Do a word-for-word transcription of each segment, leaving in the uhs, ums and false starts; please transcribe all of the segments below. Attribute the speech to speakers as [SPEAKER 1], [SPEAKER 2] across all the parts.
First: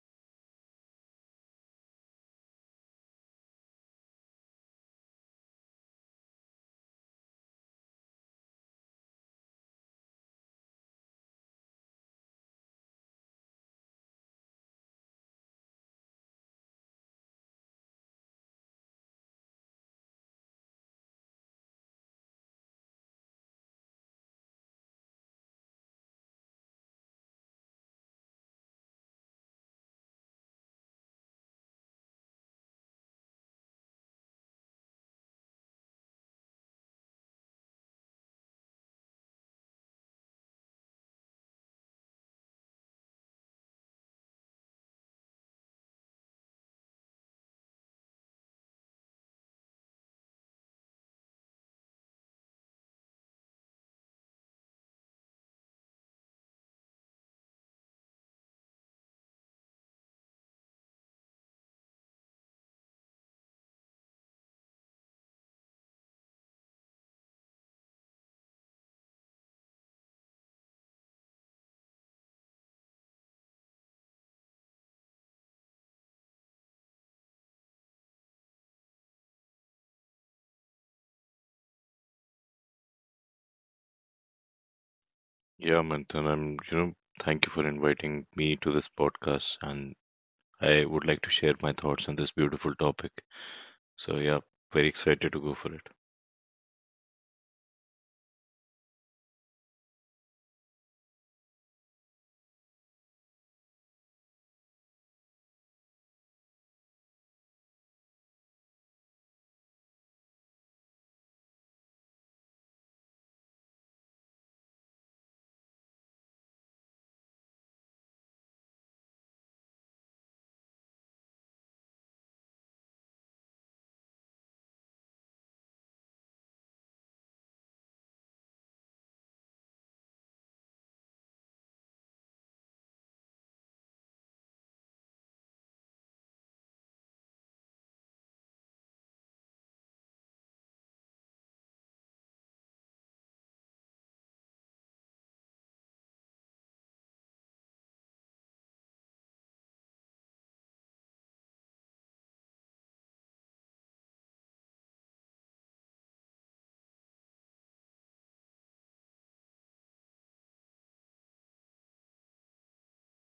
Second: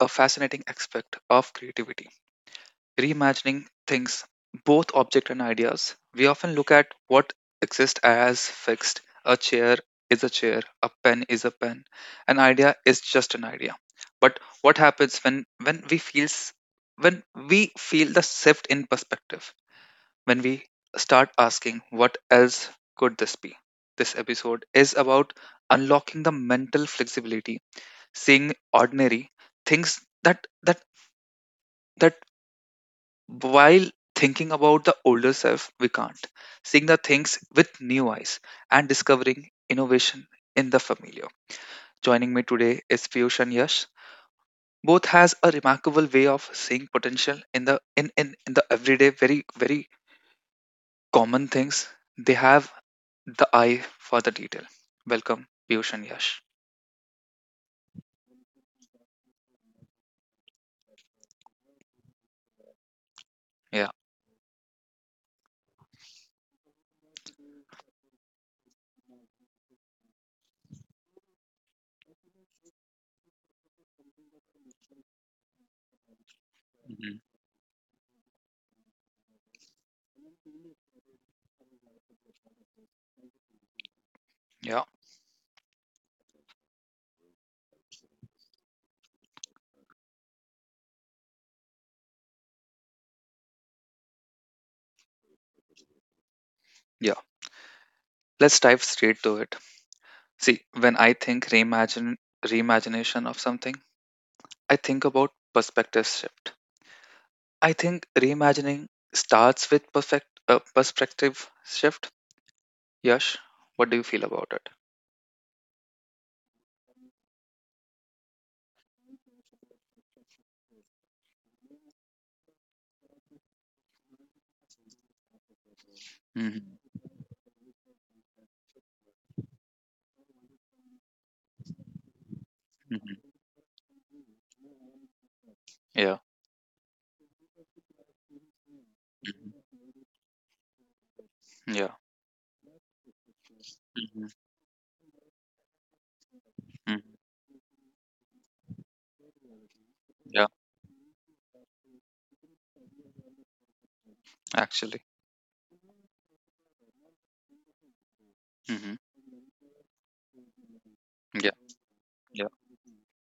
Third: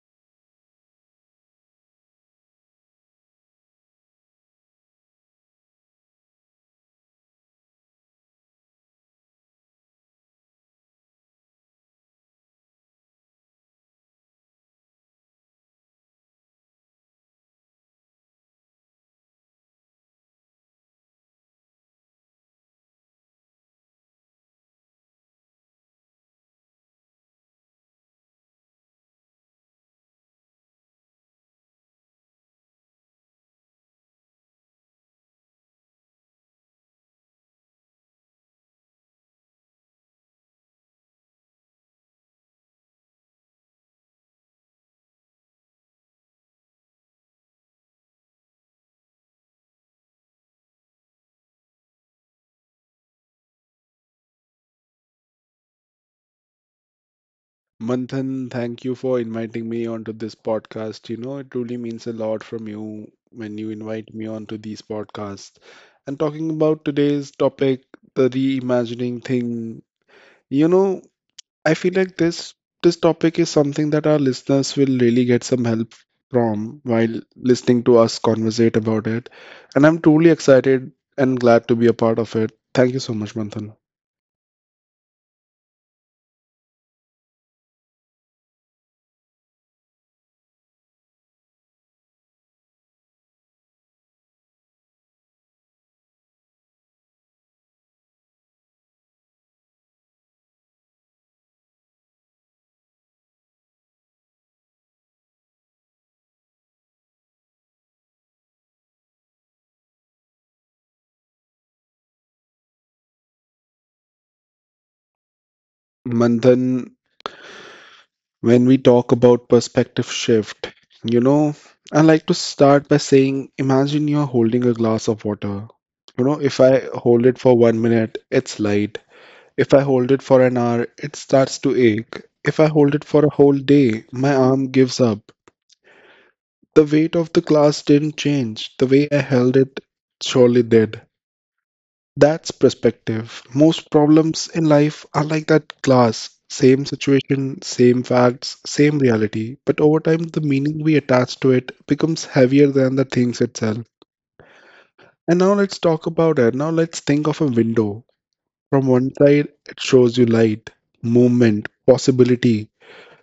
[SPEAKER 1] a fascinating aspect of creativity reimagining things, both object and ideas. We often look at what exists as fixed a chair is a chair, a pen is a pen, an idea is just an idea. But what happens when, when we feels when we feel the shift in perspective when we start asking, what else could this be? This episode is about unlocking the mental flexibility, seeing ordinary things that that that while thinking about the older self we can't, seeing the things with new eyes and discovering innovation in the familiar. Joining me today is Piyush and Yash. Both has a remarkable way of seeing potential in the in, in, in the everyday very very common things they have the eye for the detail. Welcome, Piyush and Yash.
[SPEAKER 2] Manthan, thank you for inviting me onto this podcast. You know, it truly means a lot from you when you
[SPEAKER 1] Yeah.
[SPEAKER 2] invite me onto these podcasts. And talking about today's topic, the reimagining thing, you know, I feel like this this topic is something that our listeners will really get some help from while
[SPEAKER 1] Mhm.
[SPEAKER 2] listening to us conversate about it. And I'm truly excited and glad to be a part of it. Thank you so much, Manthan.
[SPEAKER 1] Yeah,
[SPEAKER 3] Yeah, Manthan, I'm, you know, thank you for inviting me to this podcast, and I would like to share my thoughts on this beautiful topic. So, yeah, very excited to go for it.
[SPEAKER 1] yeah. Let's dive straight to it. See, when I think reimagine reimagination of something, I think about perspective shift. I think reimagining starts with perfect uh, perspective shift. Yash, what do you feel about it?
[SPEAKER 2] Manthan, when we talk about perspective shift, you know, I like to start by saying imagine you're holding a glass of water. You know, if
[SPEAKER 1] Mhm.
[SPEAKER 2] I hold it for one minute, it's light. If I hold it for an hour, it starts to ache. If I hold it for
[SPEAKER 1] Mhm.
[SPEAKER 2] a whole day, my arm gives up.
[SPEAKER 1] Yeah.
[SPEAKER 2] The weight of the glass didn't change. The way I
[SPEAKER 1] Mhm.
[SPEAKER 2] held it surely did.
[SPEAKER 1] Yeah.
[SPEAKER 2] That's perspective. Most
[SPEAKER 1] Mhm.
[SPEAKER 2] problems in life are like that glass, same
[SPEAKER 1] Mm,
[SPEAKER 2] situation, same facts, same reality. But over time, the
[SPEAKER 1] yeah.
[SPEAKER 2] meaning we attach to it becomes heavier than the things itself.
[SPEAKER 1] Actually.
[SPEAKER 2] And now let's talk about it. Now let's think of a window. From
[SPEAKER 1] Hmm.
[SPEAKER 2] one side, it shows you light,
[SPEAKER 1] Yeah,
[SPEAKER 2] movement,
[SPEAKER 1] yeah.
[SPEAKER 2] possibility.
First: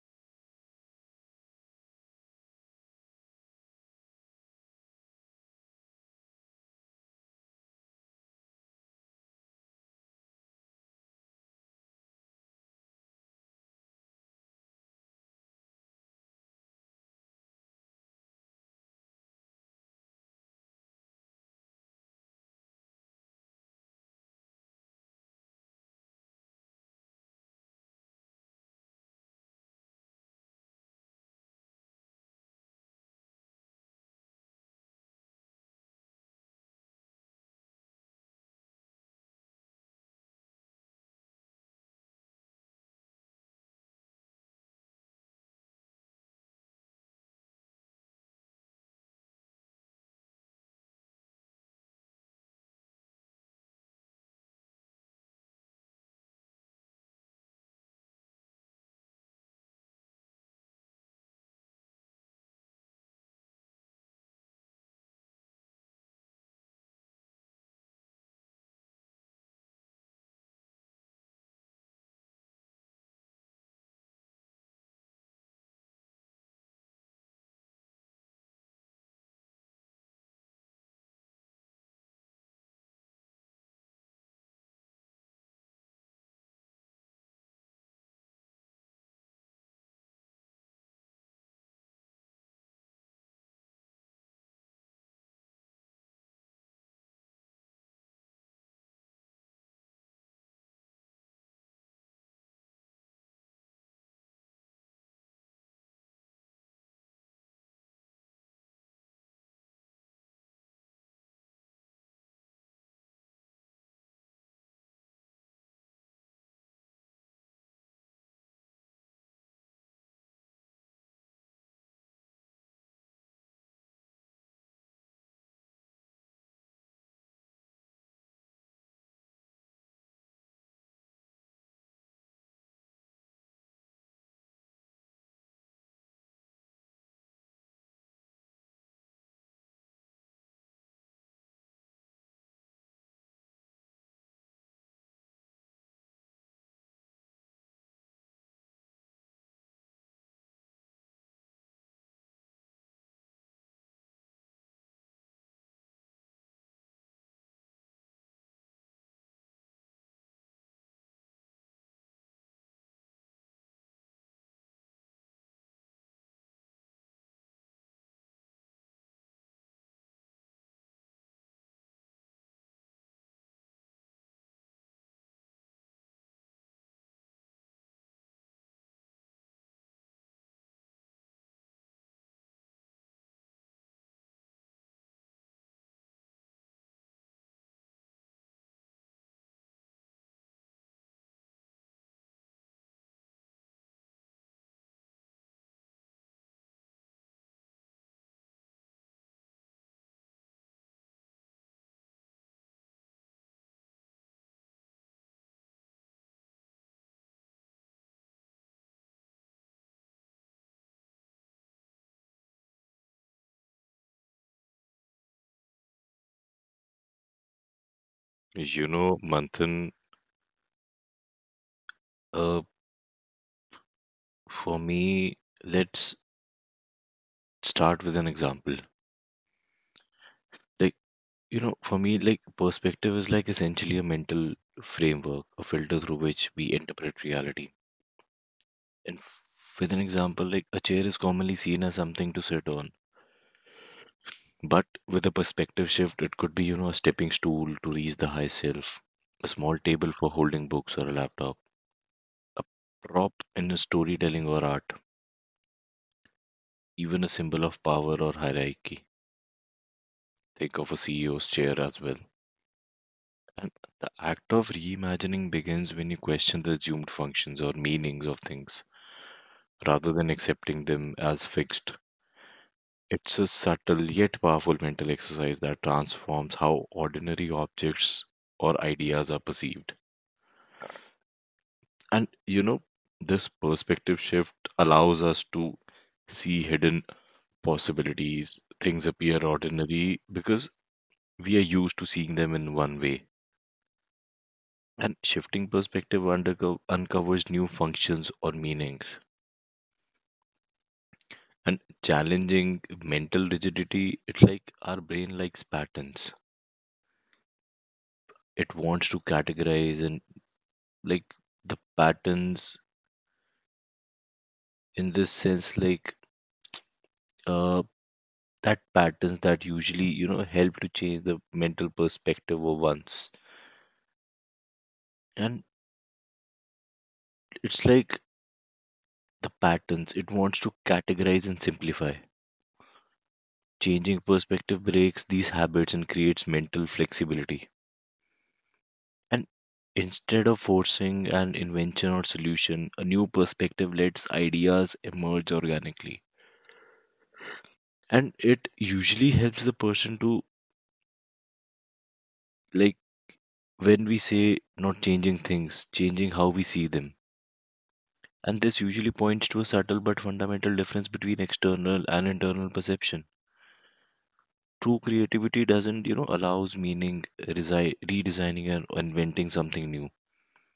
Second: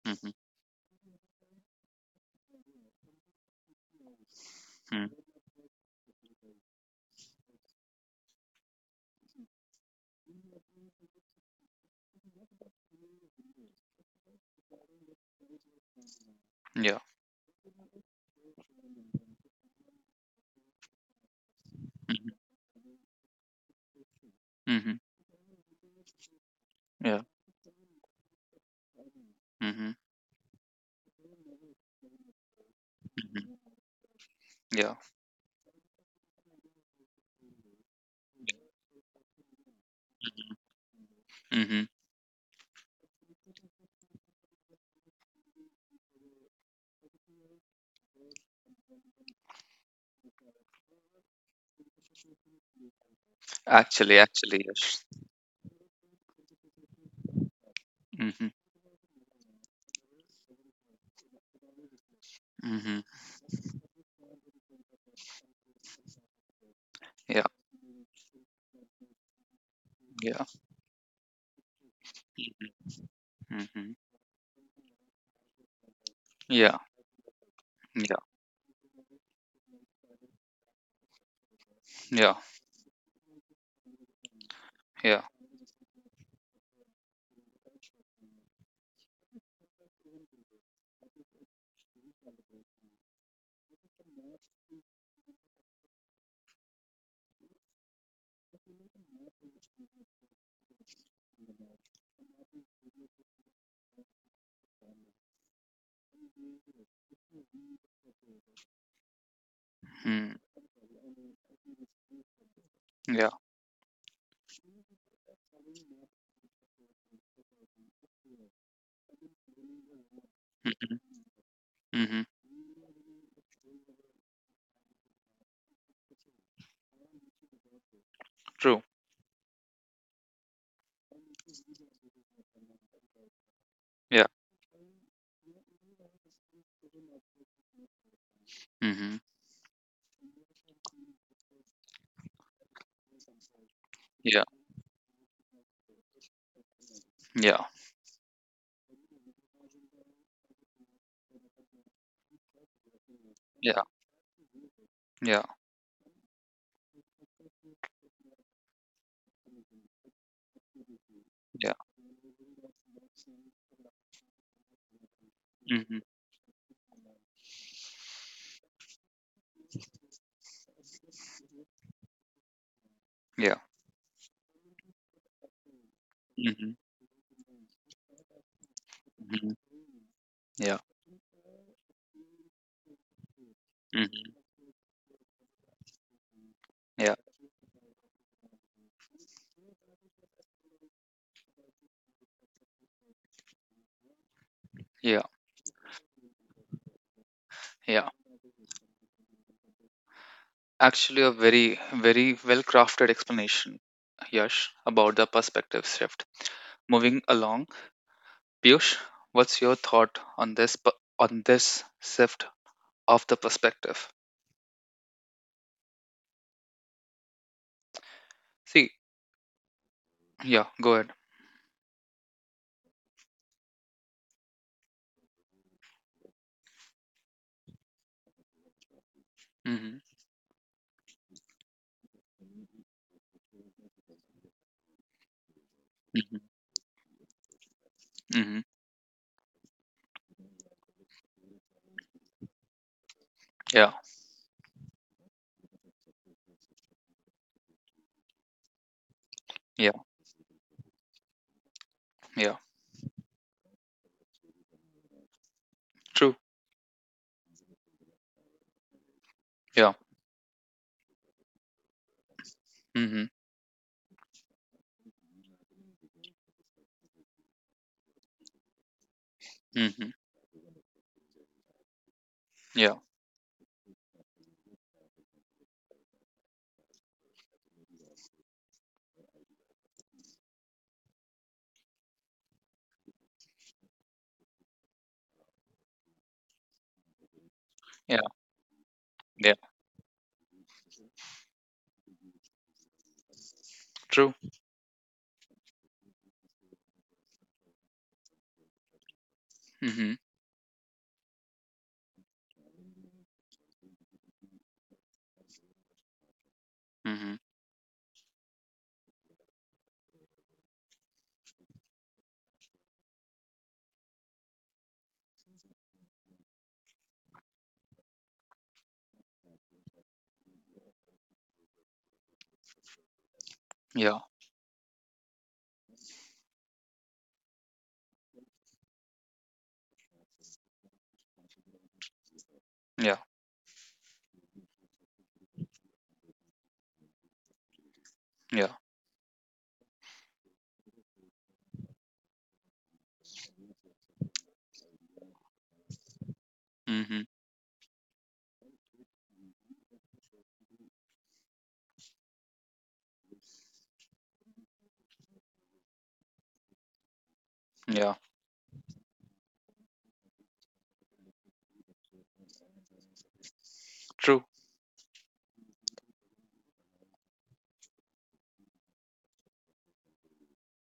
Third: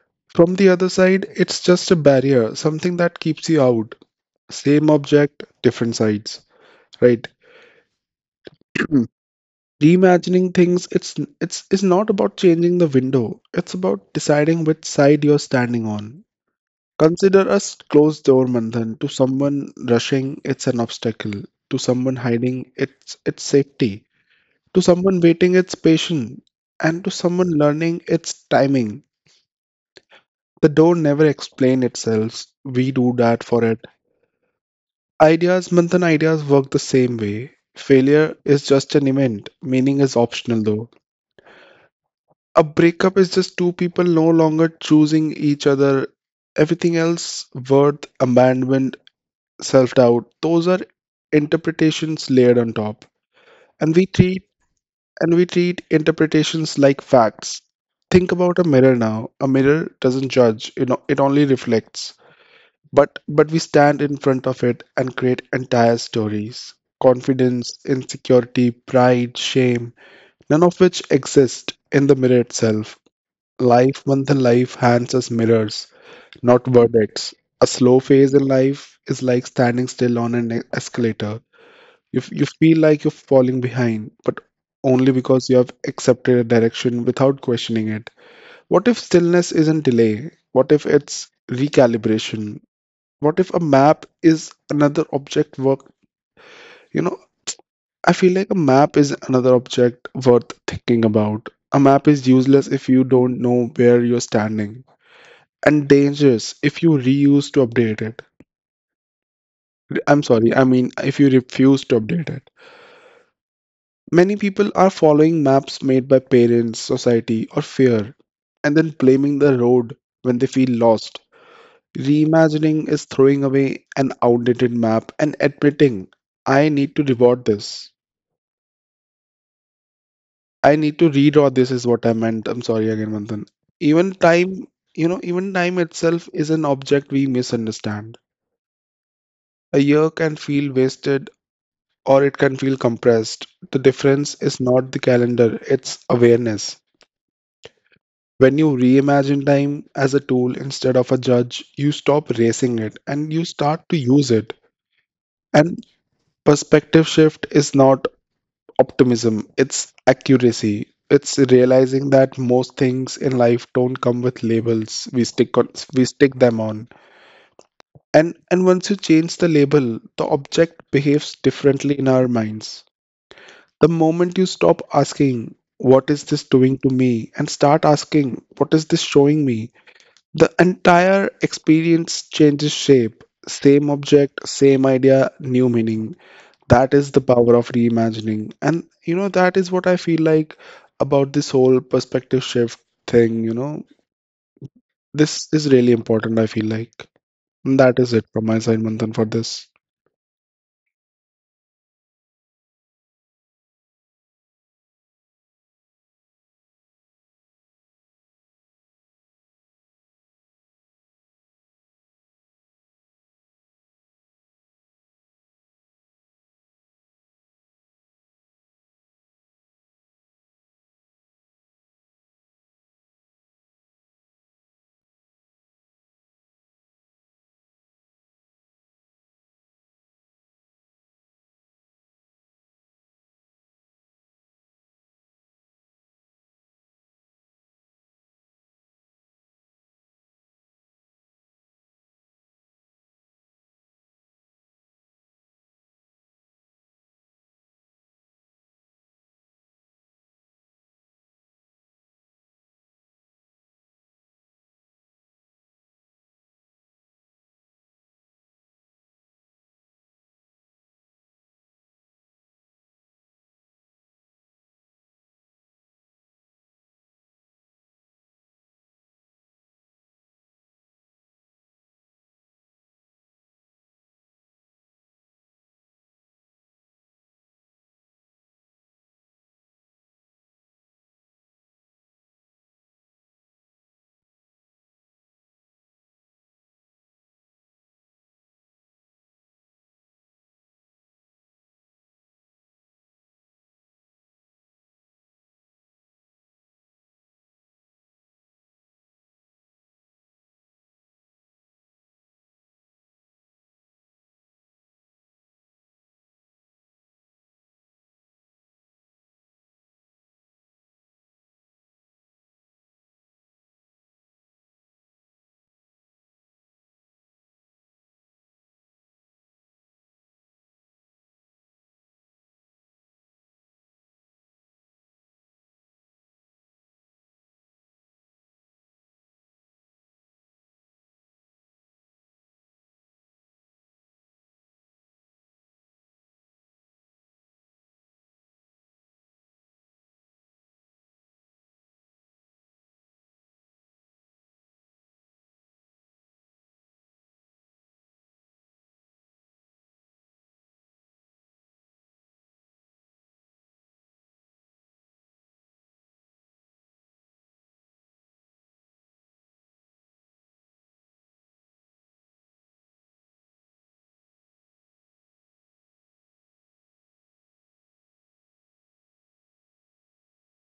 [SPEAKER 1] Mm-hmm.
[SPEAKER 2] From the other side, it's just a barrier, something that keeps you out. Same
[SPEAKER 1] Hmm.
[SPEAKER 2] object, different sides, right? Reimagining things, it's it's is not about changing the window. It's about deciding which side you're standing on.
[SPEAKER 1] Mm. Yeah.
[SPEAKER 2] Consider a s- closed door, Manthan. To someone rushing, it's an obstacle. To someone
[SPEAKER 1] Mm-hmm.
[SPEAKER 2] hiding, it's it's safety. To
[SPEAKER 1] Mhm.
[SPEAKER 2] someone waiting, it's patience. And to
[SPEAKER 1] Yeah.
[SPEAKER 2] someone learning, it's timing.
[SPEAKER 1] Mhm.
[SPEAKER 2] The door never explains itself. We do that
[SPEAKER 1] Mhm.
[SPEAKER 2] for it.
[SPEAKER 1] Yeah.
[SPEAKER 2] Ideas, Manthan, ideas work the same way. Failure is just an event. Meaning is optional though.
[SPEAKER 1] Mhm.
[SPEAKER 2] A breakup is just two people no longer choosing each other. Everything else, worth, abandonment, self doubt, those are interpretations layered on top. And we
[SPEAKER 1] Actually,
[SPEAKER 2] treat
[SPEAKER 1] actually, yes.
[SPEAKER 2] and we treat interpretations like facts. Think
[SPEAKER 1] Mhm.
[SPEAKER 2] about a mirror now. A mirror doesn't judge, you know, it only reflects.
[SPEAKER 1] Mhm.
[SPEAKER 2] But but we stand in front of it and create entire stories.
[SPEAKER 1] Yeah.
[SPEAKER 2] Confidence, insecurity, pride, shame,
[SPEAKER 1] Yeah.
[SPEAKER 2] none of which exist in the mirror itself.
[SPEAKER 1] Mhm.
[SPEAKER 2] Life, one than life, hands us mirrors, not
[SPEAKER 1] Yeah.
[SPEAKER 2] verdicts. A slow
[SPEAKER 1] Yeah.
[SPEAKER 2] phase in life is like standing still on an e- escalator. You, f-
[SPEAKER 1] Yeah.
[SPEAKER 2] you feel like you're falling behind, but only
[SPEAKER 1] Yeah.
[SPEAKER 2] because you have accepted a direction without questioning it. What if stillness isn't delay? What if it's recalibration? What if a map is another object worth, you know, I feel like a map is another object worth thinking about. A map is useless if you don't know where you're standing, and dangerous if you reuse to update it. I'm
[SPEAKER 1] Mm.
[SPEAKER 2] sorry, I mean, if you refuse to update it.
[SPEAKER 1] Yeah.
[SPEAKER 2] Many people are following maps made by parents, society, or fear, and then blaming the road when they feel lost.
[SPEAKER 1] Mhm.
[SPEAKER 2] Reimagining is throwing away an outdated map and admitting, I need to reward this.
[SPEAKER 1] True.
[SPEAKER 2] I need to redraw this, is what I meant. I'm sorry again, Manthan. Even
[SPEAKER 1] Yeah.
[SPEAKER 2] time, you know, even time itself is an object we misunderstand.
[SPEAKER 1] Mhm.
[SPEAKER 2] A year can feel wasted or it can feel compressed. The difference
[SPEAKER 1] Yeah.
[SPEAKER 2] is not the calendar, it's awareness.
[SPEAKER 1] Yeah.
[SPEAKER 2] When you reimagine time as a tool instead of a judge, you stop racing it and you
[SPEAKER 1] Yeah.
[SPEAKER 2] start to use it.
[SPEAKER 1] Yeah.
[SPEAKER 2] And perspective shift is not optimism, it's accuracy. It's
[SPEAKER 1] Yeah.
[SPEAKER 2] realizing that most things in life don't come with labels. We stick on,
[SPEAKER 1] Mhm.
[SPEAKER 2] we stick them on. And and once you change the label, the object behaves differently in our minds.
[SPEAKER 1] Yeah.
[SPEAKER 2] The moment you stop asking, What is this
[SPEAKER 1] Mhm.
[SPEAKER 2] doing to me? And start asking, What is this showing
[SPEAKER 1] Mhm.
[SPEAKER 2] me? The
[SPEAKER 1] Yeah.
[SPEAKER 2] entire experience changes shape. Same
[SPEAKER 1] Mhm.
[SPEAKER 2] object, same idea, new meaning. That
[SPEAKER 1] Yeah.
[SPEAKER 2] is the power of reimagining. And you know, that is what I feel like about this whole perspective shift thing. You know,
[SPEAKER 1] Yeah.
[SPEAKER 2] this is really important, I feel like. And that
[SPEAKER 1] Yeah.
[SPEAKER 2] is it from my side, Manthan, for this.
[SPEAKER 1] Actually, a very, very well crafted explanation, Yash, about the perspective shift. Moving along, Piyush, what's your thought on this p- on this shift of the perspective? See,
[SPEAKER 3] You know, Manthan,
[SPEAKER 1] yeah, go ahead.
[SPEAKER 3] uh, for me, let's start with an example.
[SPEAKER 1] Mm-hmm.
[SPEAKER 3] Like, you know, for me, like, perspective is like essentially a mental framework, a filter through
[SPEAKER 1] Mm-hmm.
[SPEAKER 3] which we interpret reality.
[SPEAKER 1] Mm-hmm.
[SPEAKER 3] And with an example, like, a chair is commonly seen as something to sit on.
[SPEAKER 1] Yeah,
[SPEAKER 3] But with a perspective shift, it could be, you know, a stepping stool to reach the high shelf, a small
[SPEAKER 1] yeah,
[SPEAKER 3] table for holding books or a laptop,
[SPEAKER 1] yeah.
[SPEAKER 3] a prop in a storytelling or art,
[SPEAKER 1] True.
[SPEAKER 3] even a symbol of power or hierarchy.
[SPEAKER 1] Yeah.
[SPEAKER 3] Think of a C E O's chair as well.
[SPEAKER 1] Mm-hmm.
[SPEAKER 3] And the act of reimagining begins when you question the assumed functions or meanings of things
[SPEAKER 1] Mm-hmm.
[SPEAKER 3] rather than accepting them as fixed.
[SPEAKER 1] Yeah,
[SPEAKER 3] It's a subtle yet powerful mental exercise that transforms how ordinary objects or ideas are perceived. And you know, this perspective shift allows us to see hidden
[SPEAKER 1] yeah,
[SPEAKER 3] possibilities. Things appear
[SPEAKER 1] yeah.
[SPEAKER 3] ordinary because we are used to seeing them in one way.
[SPEAKER 1] True.
[SPEAKER 3] And shifting perspective underco- uncovers new functions or meanings.
[SPEAKER 1] Mm-hmm.
[SPEAKER 3] And challenging mental rigidity, it's like our brain likes patterns.
[SPEAKER 1] Mm-hmm.
[SPEAKER 3] It wants to categorize and, like, the patterns in this sense, like uh, that patterns that usually, you know, help to change the mental perspective of one's,
[SPEAKER 1] Yeah,
[SPEAKER 3] and it's like the patterns it wants to categorize and simplify.
[SPEAKER 1] yeah,
[SPEAKER 3] Changing perspective breaks these habits and creates mental flexibility,
[SPEAKER 1] yeah.
[SPEAKER 3] and instead of forcing an invention or solution, a new perspective lets ideas emerge organically.
[SPEAKER 1] Mm-hmm.
[SPEAKER 3] And it usually helps the person to, like, when we say not changing things, changing how we see them,
[SPEAKER 1] Yeah.
[SPEAKER 3] and this usually points to a subtle but fundamental difference between external and internal perception.
[SPEAKER 1] True.
[SPEAKER 3] True creativity doesn't, you know, allows meaning resi- redesigning and inventing something new. It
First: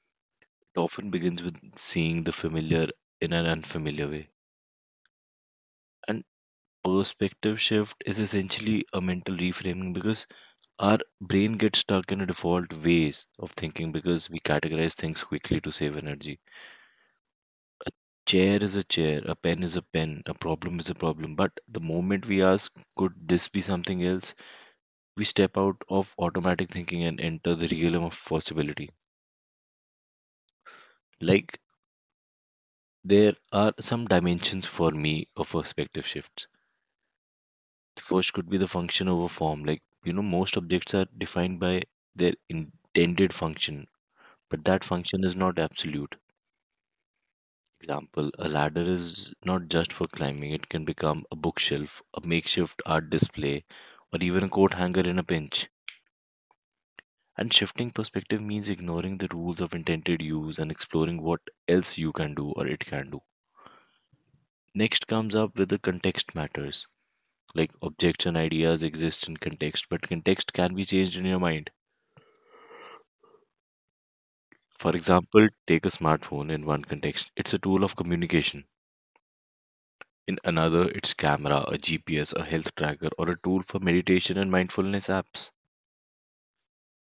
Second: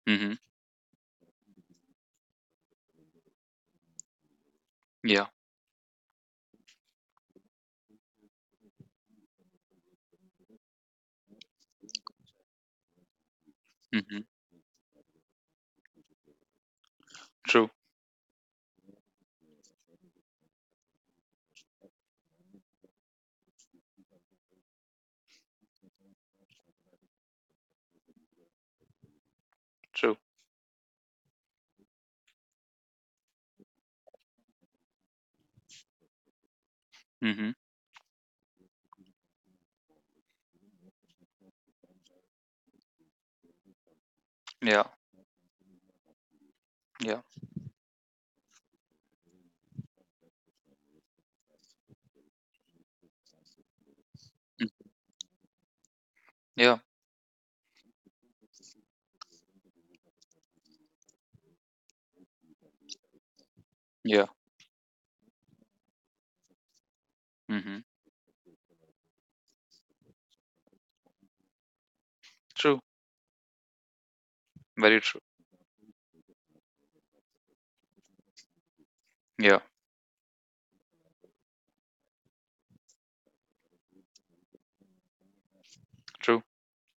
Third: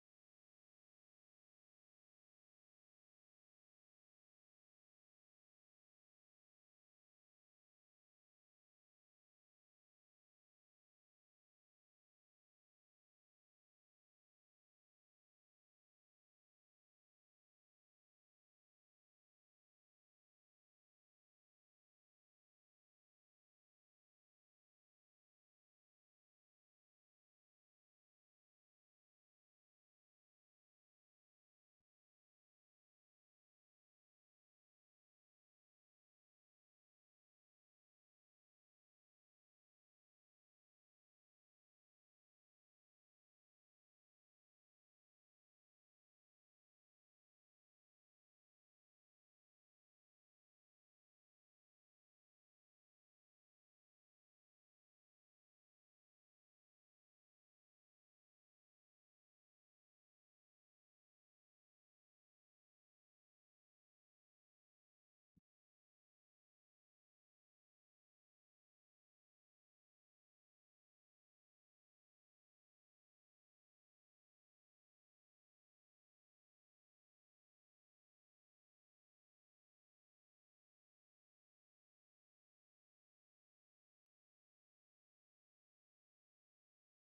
[SPEAKER 1] Mm-hmm.
[SPEAKER 3] often begins with seeing the familiar in an unfamiliar way.
[SPEAKER 1] Yeah.
[SPEAKER 3] And perspective shift is essentially a mental reframing because our brain gets stuck in a default ways of thinking,
[SPEAKER 1] Mm-hmm.
[SPEAKER 3] because we categorize things quickly to save energy.
[SPEAKER 1] True.
[SPEAKER 3] Chair is a chair, a pen is a pen, a problem is a problem. But the moment we ask, could this be something else, we step out of automatic thinking and enter the realm of possibility.
[SPEAKER 1] True.
[SPEAKER 3] Like, there are some dimensions for me of perspective shifts.
[SPEAKER 1] Mm-hmm.
[SPEAKER 3] The first could be the function over form. Like, you know, most objects are defined by their intended function, but that
[SPEAKER 1] Yeah.
[SPEAKER 3] function is not absolute.
[SPEAKER 1] Yeah.
[SPEAKER 3] Example, a ladder is not just for climbing, it can become a bookshelf, a makeshift art display, or even a
[SPEAKER 1] Mm.
[SPEAKER 3] coat hanger in a pinch.
[SPEAKER 1] Yeah.
[SPEAKER 3] And shifting perspective means ignoring the rules of intended use and exploring what else you can do or it can do.
[SPEAKER 1] Yeah.
[SPEAKER 3] Next comes up with the context matters. Like,
[SPEAKER 1] Mm-hmm.
[SPEAKER 3] objects and ideas exist in context, but context can be changed in your mind.
[SPEAKER 1] True.
[SPEAKER 3] For
[SPEAKER 1] Very true.
[SPEAKER 3] example, take a smartphone in one context. It's a tool of communication.
[SPEAKER 1] Yeah.
[SPEAKER 3] In another, it's camera, a G P S, a health tracker, or a tool for meditation and mindfulness apps.
[SPEAKER 1] True.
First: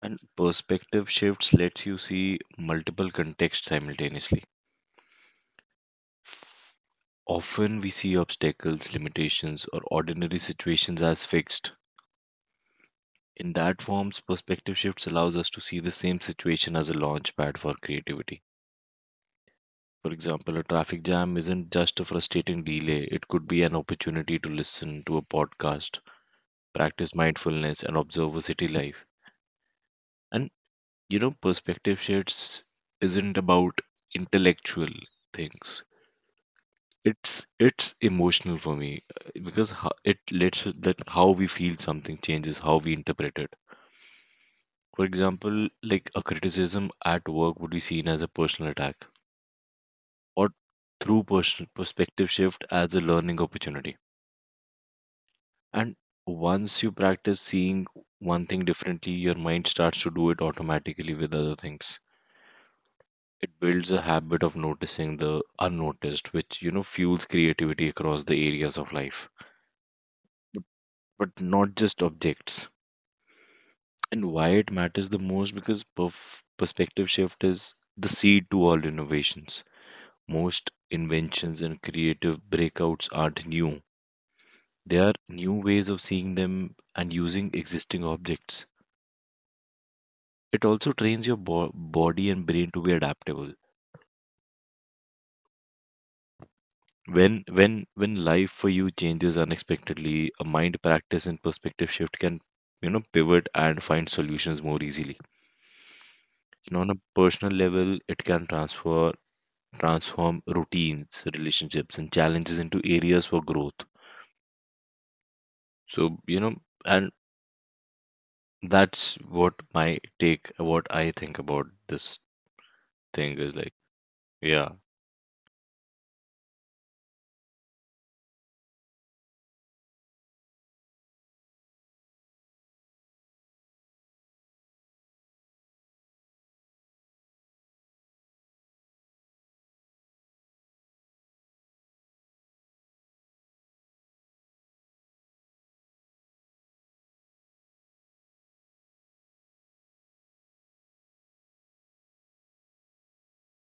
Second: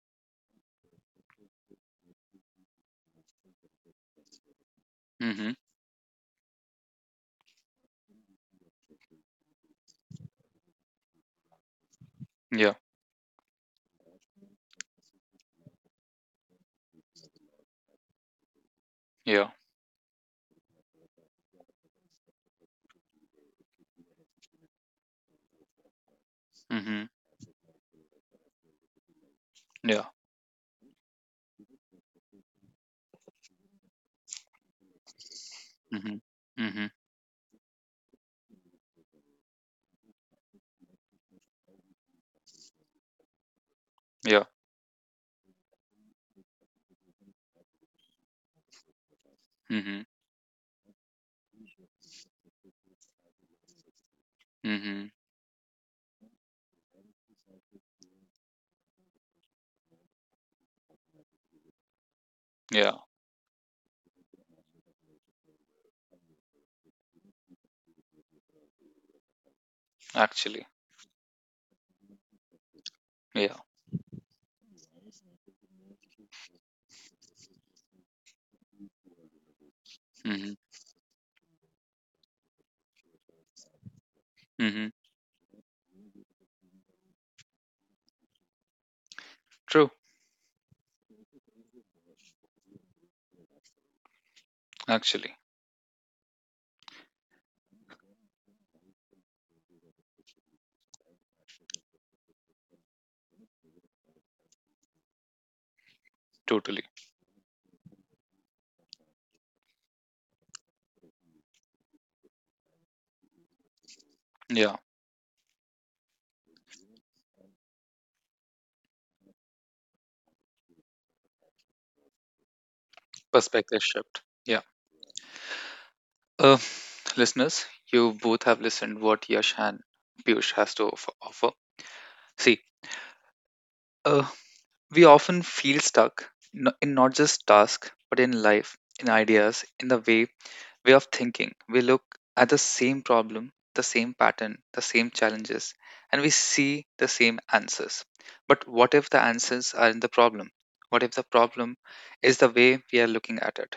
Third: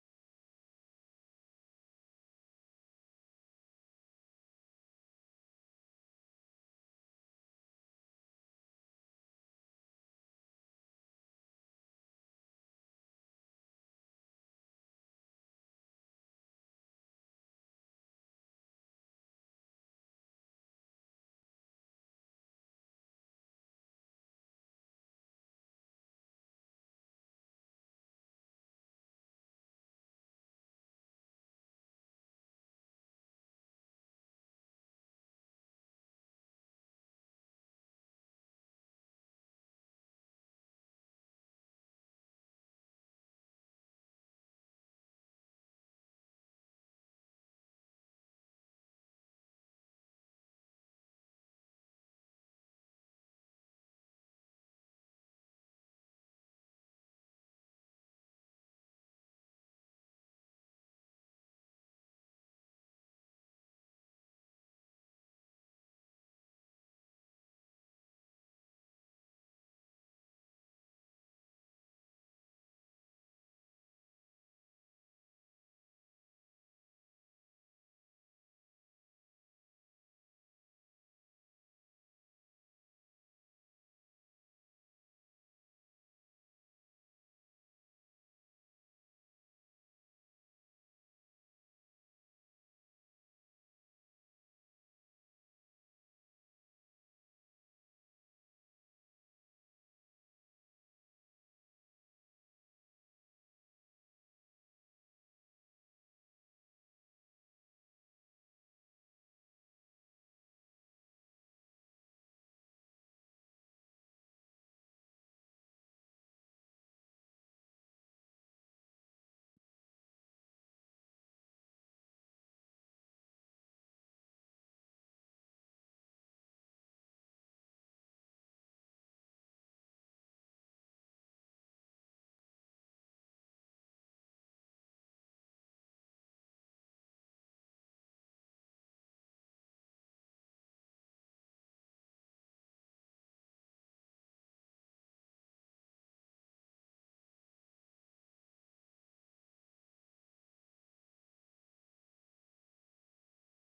[SPEAKER 3] And perspective shifts lets you see multiple contexts simultaneously.
[SPEAKER 1] Mm-hmm.
[SPEAKER 3] Often we see obstacles, limitations, or ordinary situations as fixed.
[SPEAKER 1] Yeah.
[SPEAKER 3] In that forms, perspective shifts allows us to see the same situation as a launch pad for creativity.
[SPEAKER 1] Yeah.
[SPEAKER 3] For example, a traffic jam isn't just a frustrating delay, it could be an opportunity to listen to a podcast,
[SPEAKER 1] Mm-hmm.
[SPEAKER 3] practice mindfulness, and observe a city life.
[SPEAKER 1] Yeah.
[SPEAKER 3] And you know perspective shifts isn't about intellectual things,
[SPEAKER 1] Mm-hmm. Mm-hmm.
[SPEAKER 3] it's it's emotional for me, uh, because ho- it lets us- that how we feel something changes how we interpret it.
[SPEAKER 1] Yeah.
[SPEAKER 3] For example, like a criticism at work would be seen as a personal attack,
[SPEAKER 1] Mm-hmm.
[SPEAKER 3] or through personal perspective shift as a learning opportunity.
[SPEAKER 1] Mm-hmm.
[SPEAKER 3] And once you practice seeing one thing differently, your mind starts to do it automatically with other things.
[SPEAKER 1] Yeah.
[SPEAKER 3] It builds a habit of noticing the unnoticed, which, you know, fuels creativity across the areas of life, but,
[SPEAKER 1] Actually.
[SPEAKER 3] but not just objects.
[SPEAKER 1] Yeah.
[SPEAKER 3] And why it matters the most, because perf- perspective shift is the seed to all innovations.
[SPEAKER 1] Mm-hmm.
[SPEAKER 3] Most inventions and creative breakouts aren't new,
[SPEAKER 1] Mm-hmm.
[SPEAKER 3] they are new ways of seeing them and using existing objects.
[SPEAKER 1] True.
[SPEAKER 3] It also trains your bo- body and brain to be adaptable.
[SPEAKER 1] Actually.
[SPEAKER 3] When when when life for you changes unexpectedly, a mind practice and perspective shift can, you know, pivot and find solutions more easily. And
[SPEAKER 1] Totally.
[SPEAKER 3] on a personal level, it can transfer transform routines, relationships, and challenges into areas for growth.
[SPEAKER 1] Yeah.
[SPEAKER 3] So, you know, and that's what my take, what I think about this thing is like,
[SPEAKER 1] Perspective shift. Yeah.
[SPEAKER 3] yeah,
[SPEAKER 1] Uh, listeners, you both have listened what Yash and Piyush has to offer. offer. See, uh, we often feel stuck n- in not just task, but in life, in ideas, in the way way of thinking. We look at the same problem, the same pattern, the same challenges, and we see the same answers. But what if the answers are in the problem? What if the problem is the way we are looking at it?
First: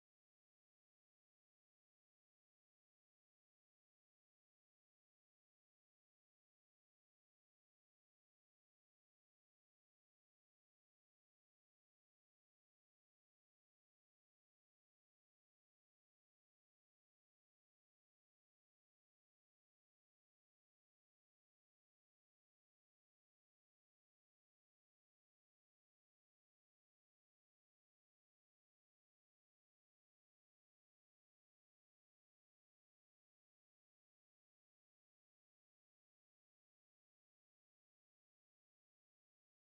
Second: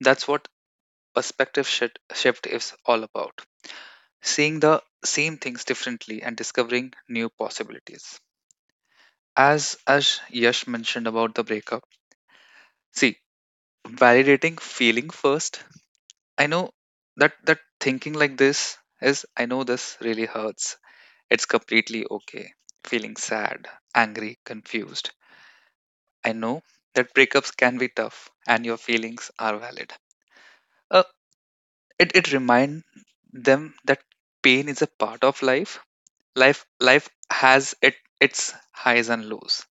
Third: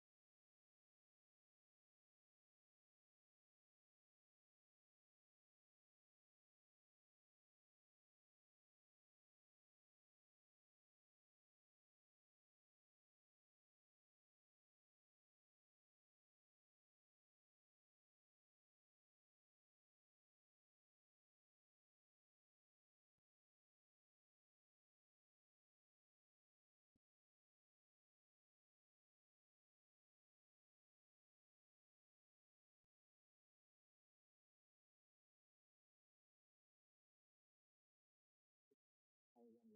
[SPEAKER 1] That's what perspective shit- shift is all about. Seeing the same things differently and discovering new possibilities. As as Yash mentioned about the breakup, see, validating feeling first I know that that thinking like this is I know this really hurts. It's completely okay. Feeling sad, angry, confused. I know that breakups can be tough and your feelings are valid. Uh, it it remind them that pain is a part of life. Life life has it its highs and lows.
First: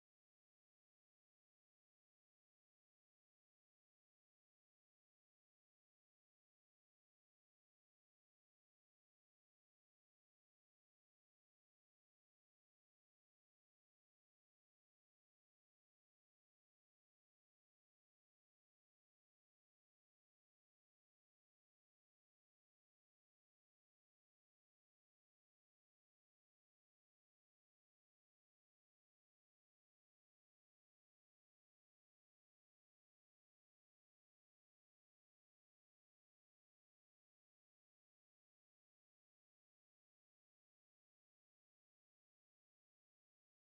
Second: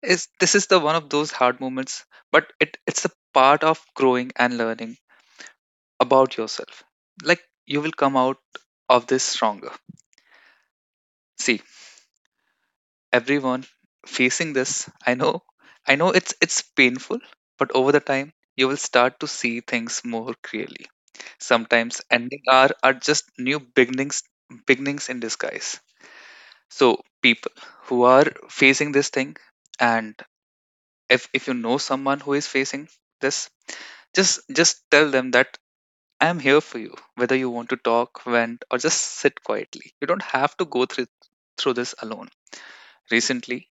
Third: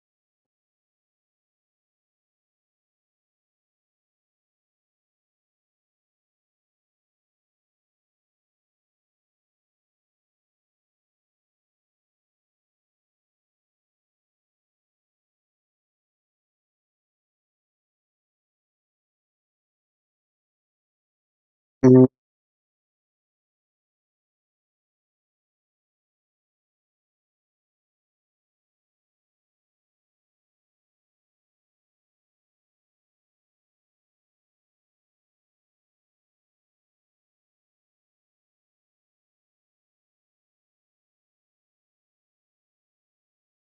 [SPEAKER 1] Is this is the one of those hard moments, but it, it's a part of growing and learning about yourself. Like you will come out of this stronger. See, everyone facing this, I know, I know it's it's painful, but over the time you will start to see things more clearly. Sometimes
[SPEAKER 2] Mm.
[SPEAKER 1] ending are are just new beginnings beginnings in disguise. So people who are facing this thing and if if you know someone who is facing this, just just tell them that I am here for you, whether you want to talk, vent, or just sit quietly. You don't have to go through through this alone. Recently,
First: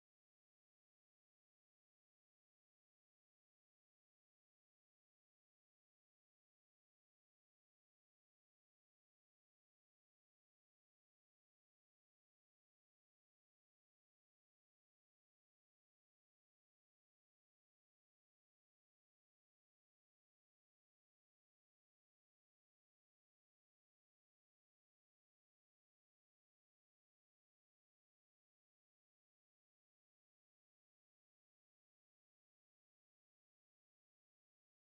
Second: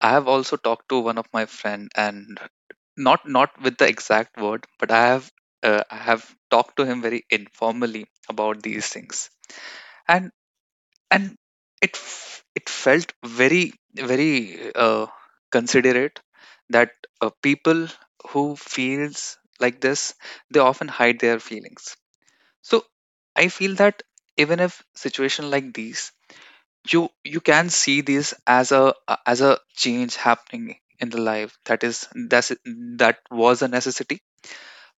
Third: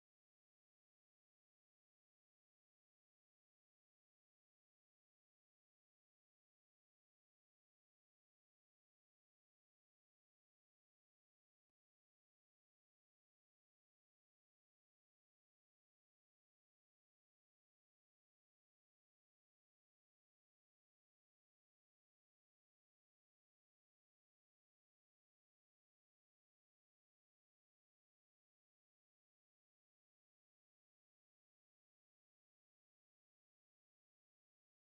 [SPEAKER 1] I have also talked to one of my friend and not not with the exact word, but I have uh, I have talked to him very informally about these things, and and it f- it felt very very uh, considerate that uh, people who feels like this they often hide their feelings. So I feel that even if situation like these you you can see this as a uh, as a change happening in the life that is that's that was a necessity.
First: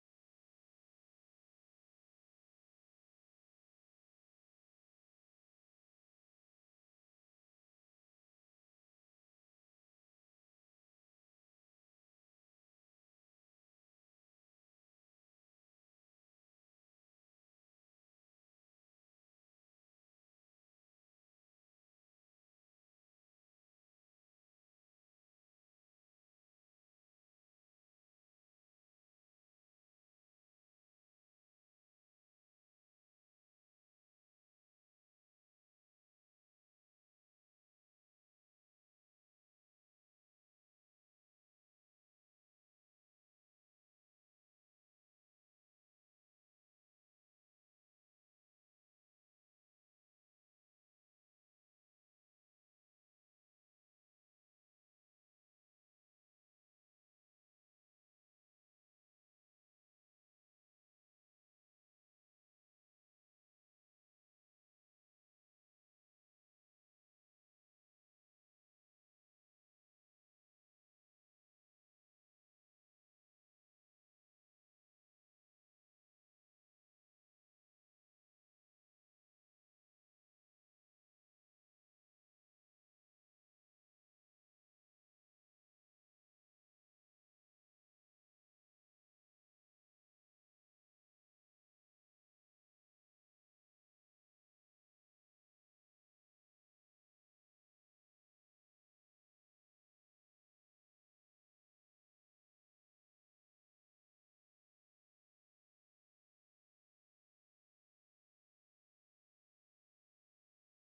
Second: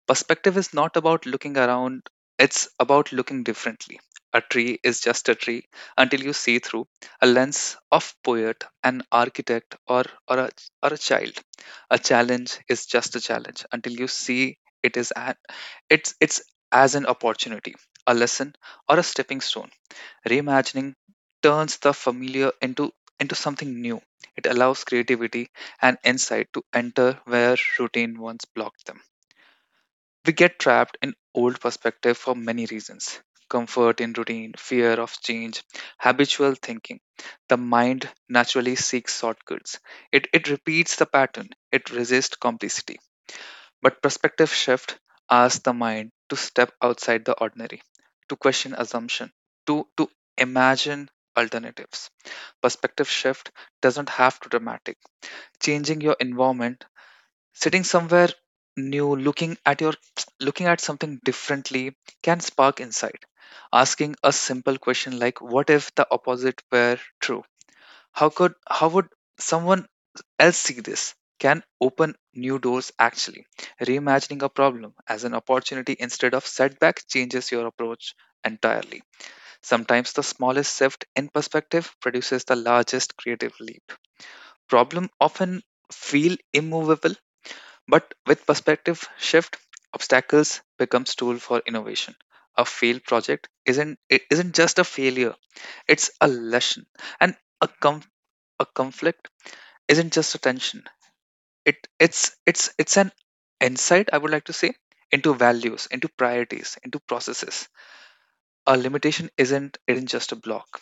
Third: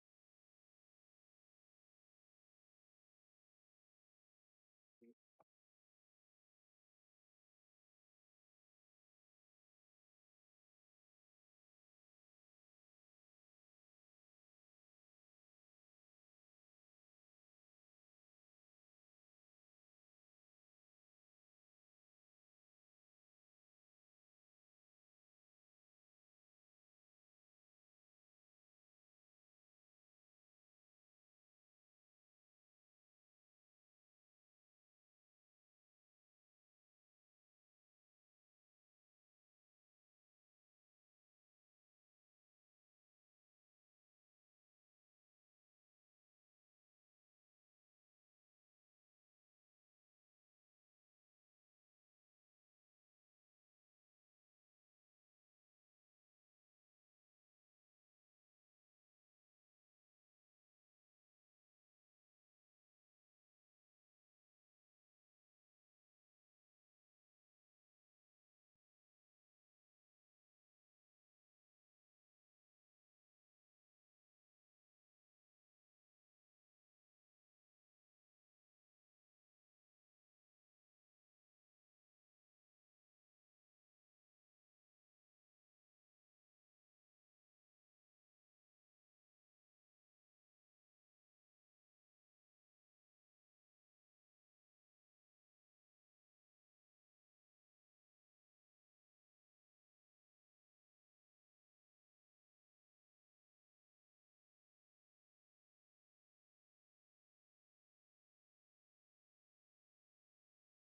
[SPEAKER 1] Perspective is not about looking around, it's about looking differently. A tree is just a tree until you see through a lens of poet, an architect, or or a, or a child. A challenge is just a challenge until you see it is an, it's it's as an opportunity, a lesson, or a stepping stone. Reimagining turns the familiar into, into something new. It allows creativity and insight to enter where routine once blocked them. We get trapped in old perspective for many reasons: comfort in routine, fear of change, habitual thinking. The mind naturally seeks shortcuts. It, it repeats the pattern, it resists complicity. But perspective shift asks the mind to step outside the ordinary, to question assumption, to, to imagine alternatives. Perspective shift doesn't have to dramatic. Changing your environment, sitting somewhere new, looking at your looking at something differently can spark insight. Asking a simple question like what if the opposite were true? How could how would someone L C Ds can open new doors actually. Reimagining a problem as an opportunity instead of setback changes your approach entirely. Sometimes the smallest shift in perspective produces the largest creative leap. Problem often feel immovable, but with perspective shift, obstacles becomes tool for innovation. A failed project isn't it isn't just a failure, it's a lesson. And a com- a conflict isn't just a tension, it it's it's it's an insight, I would like to say, into values, into priorities, into processes. A limitation isn't isn't just a block,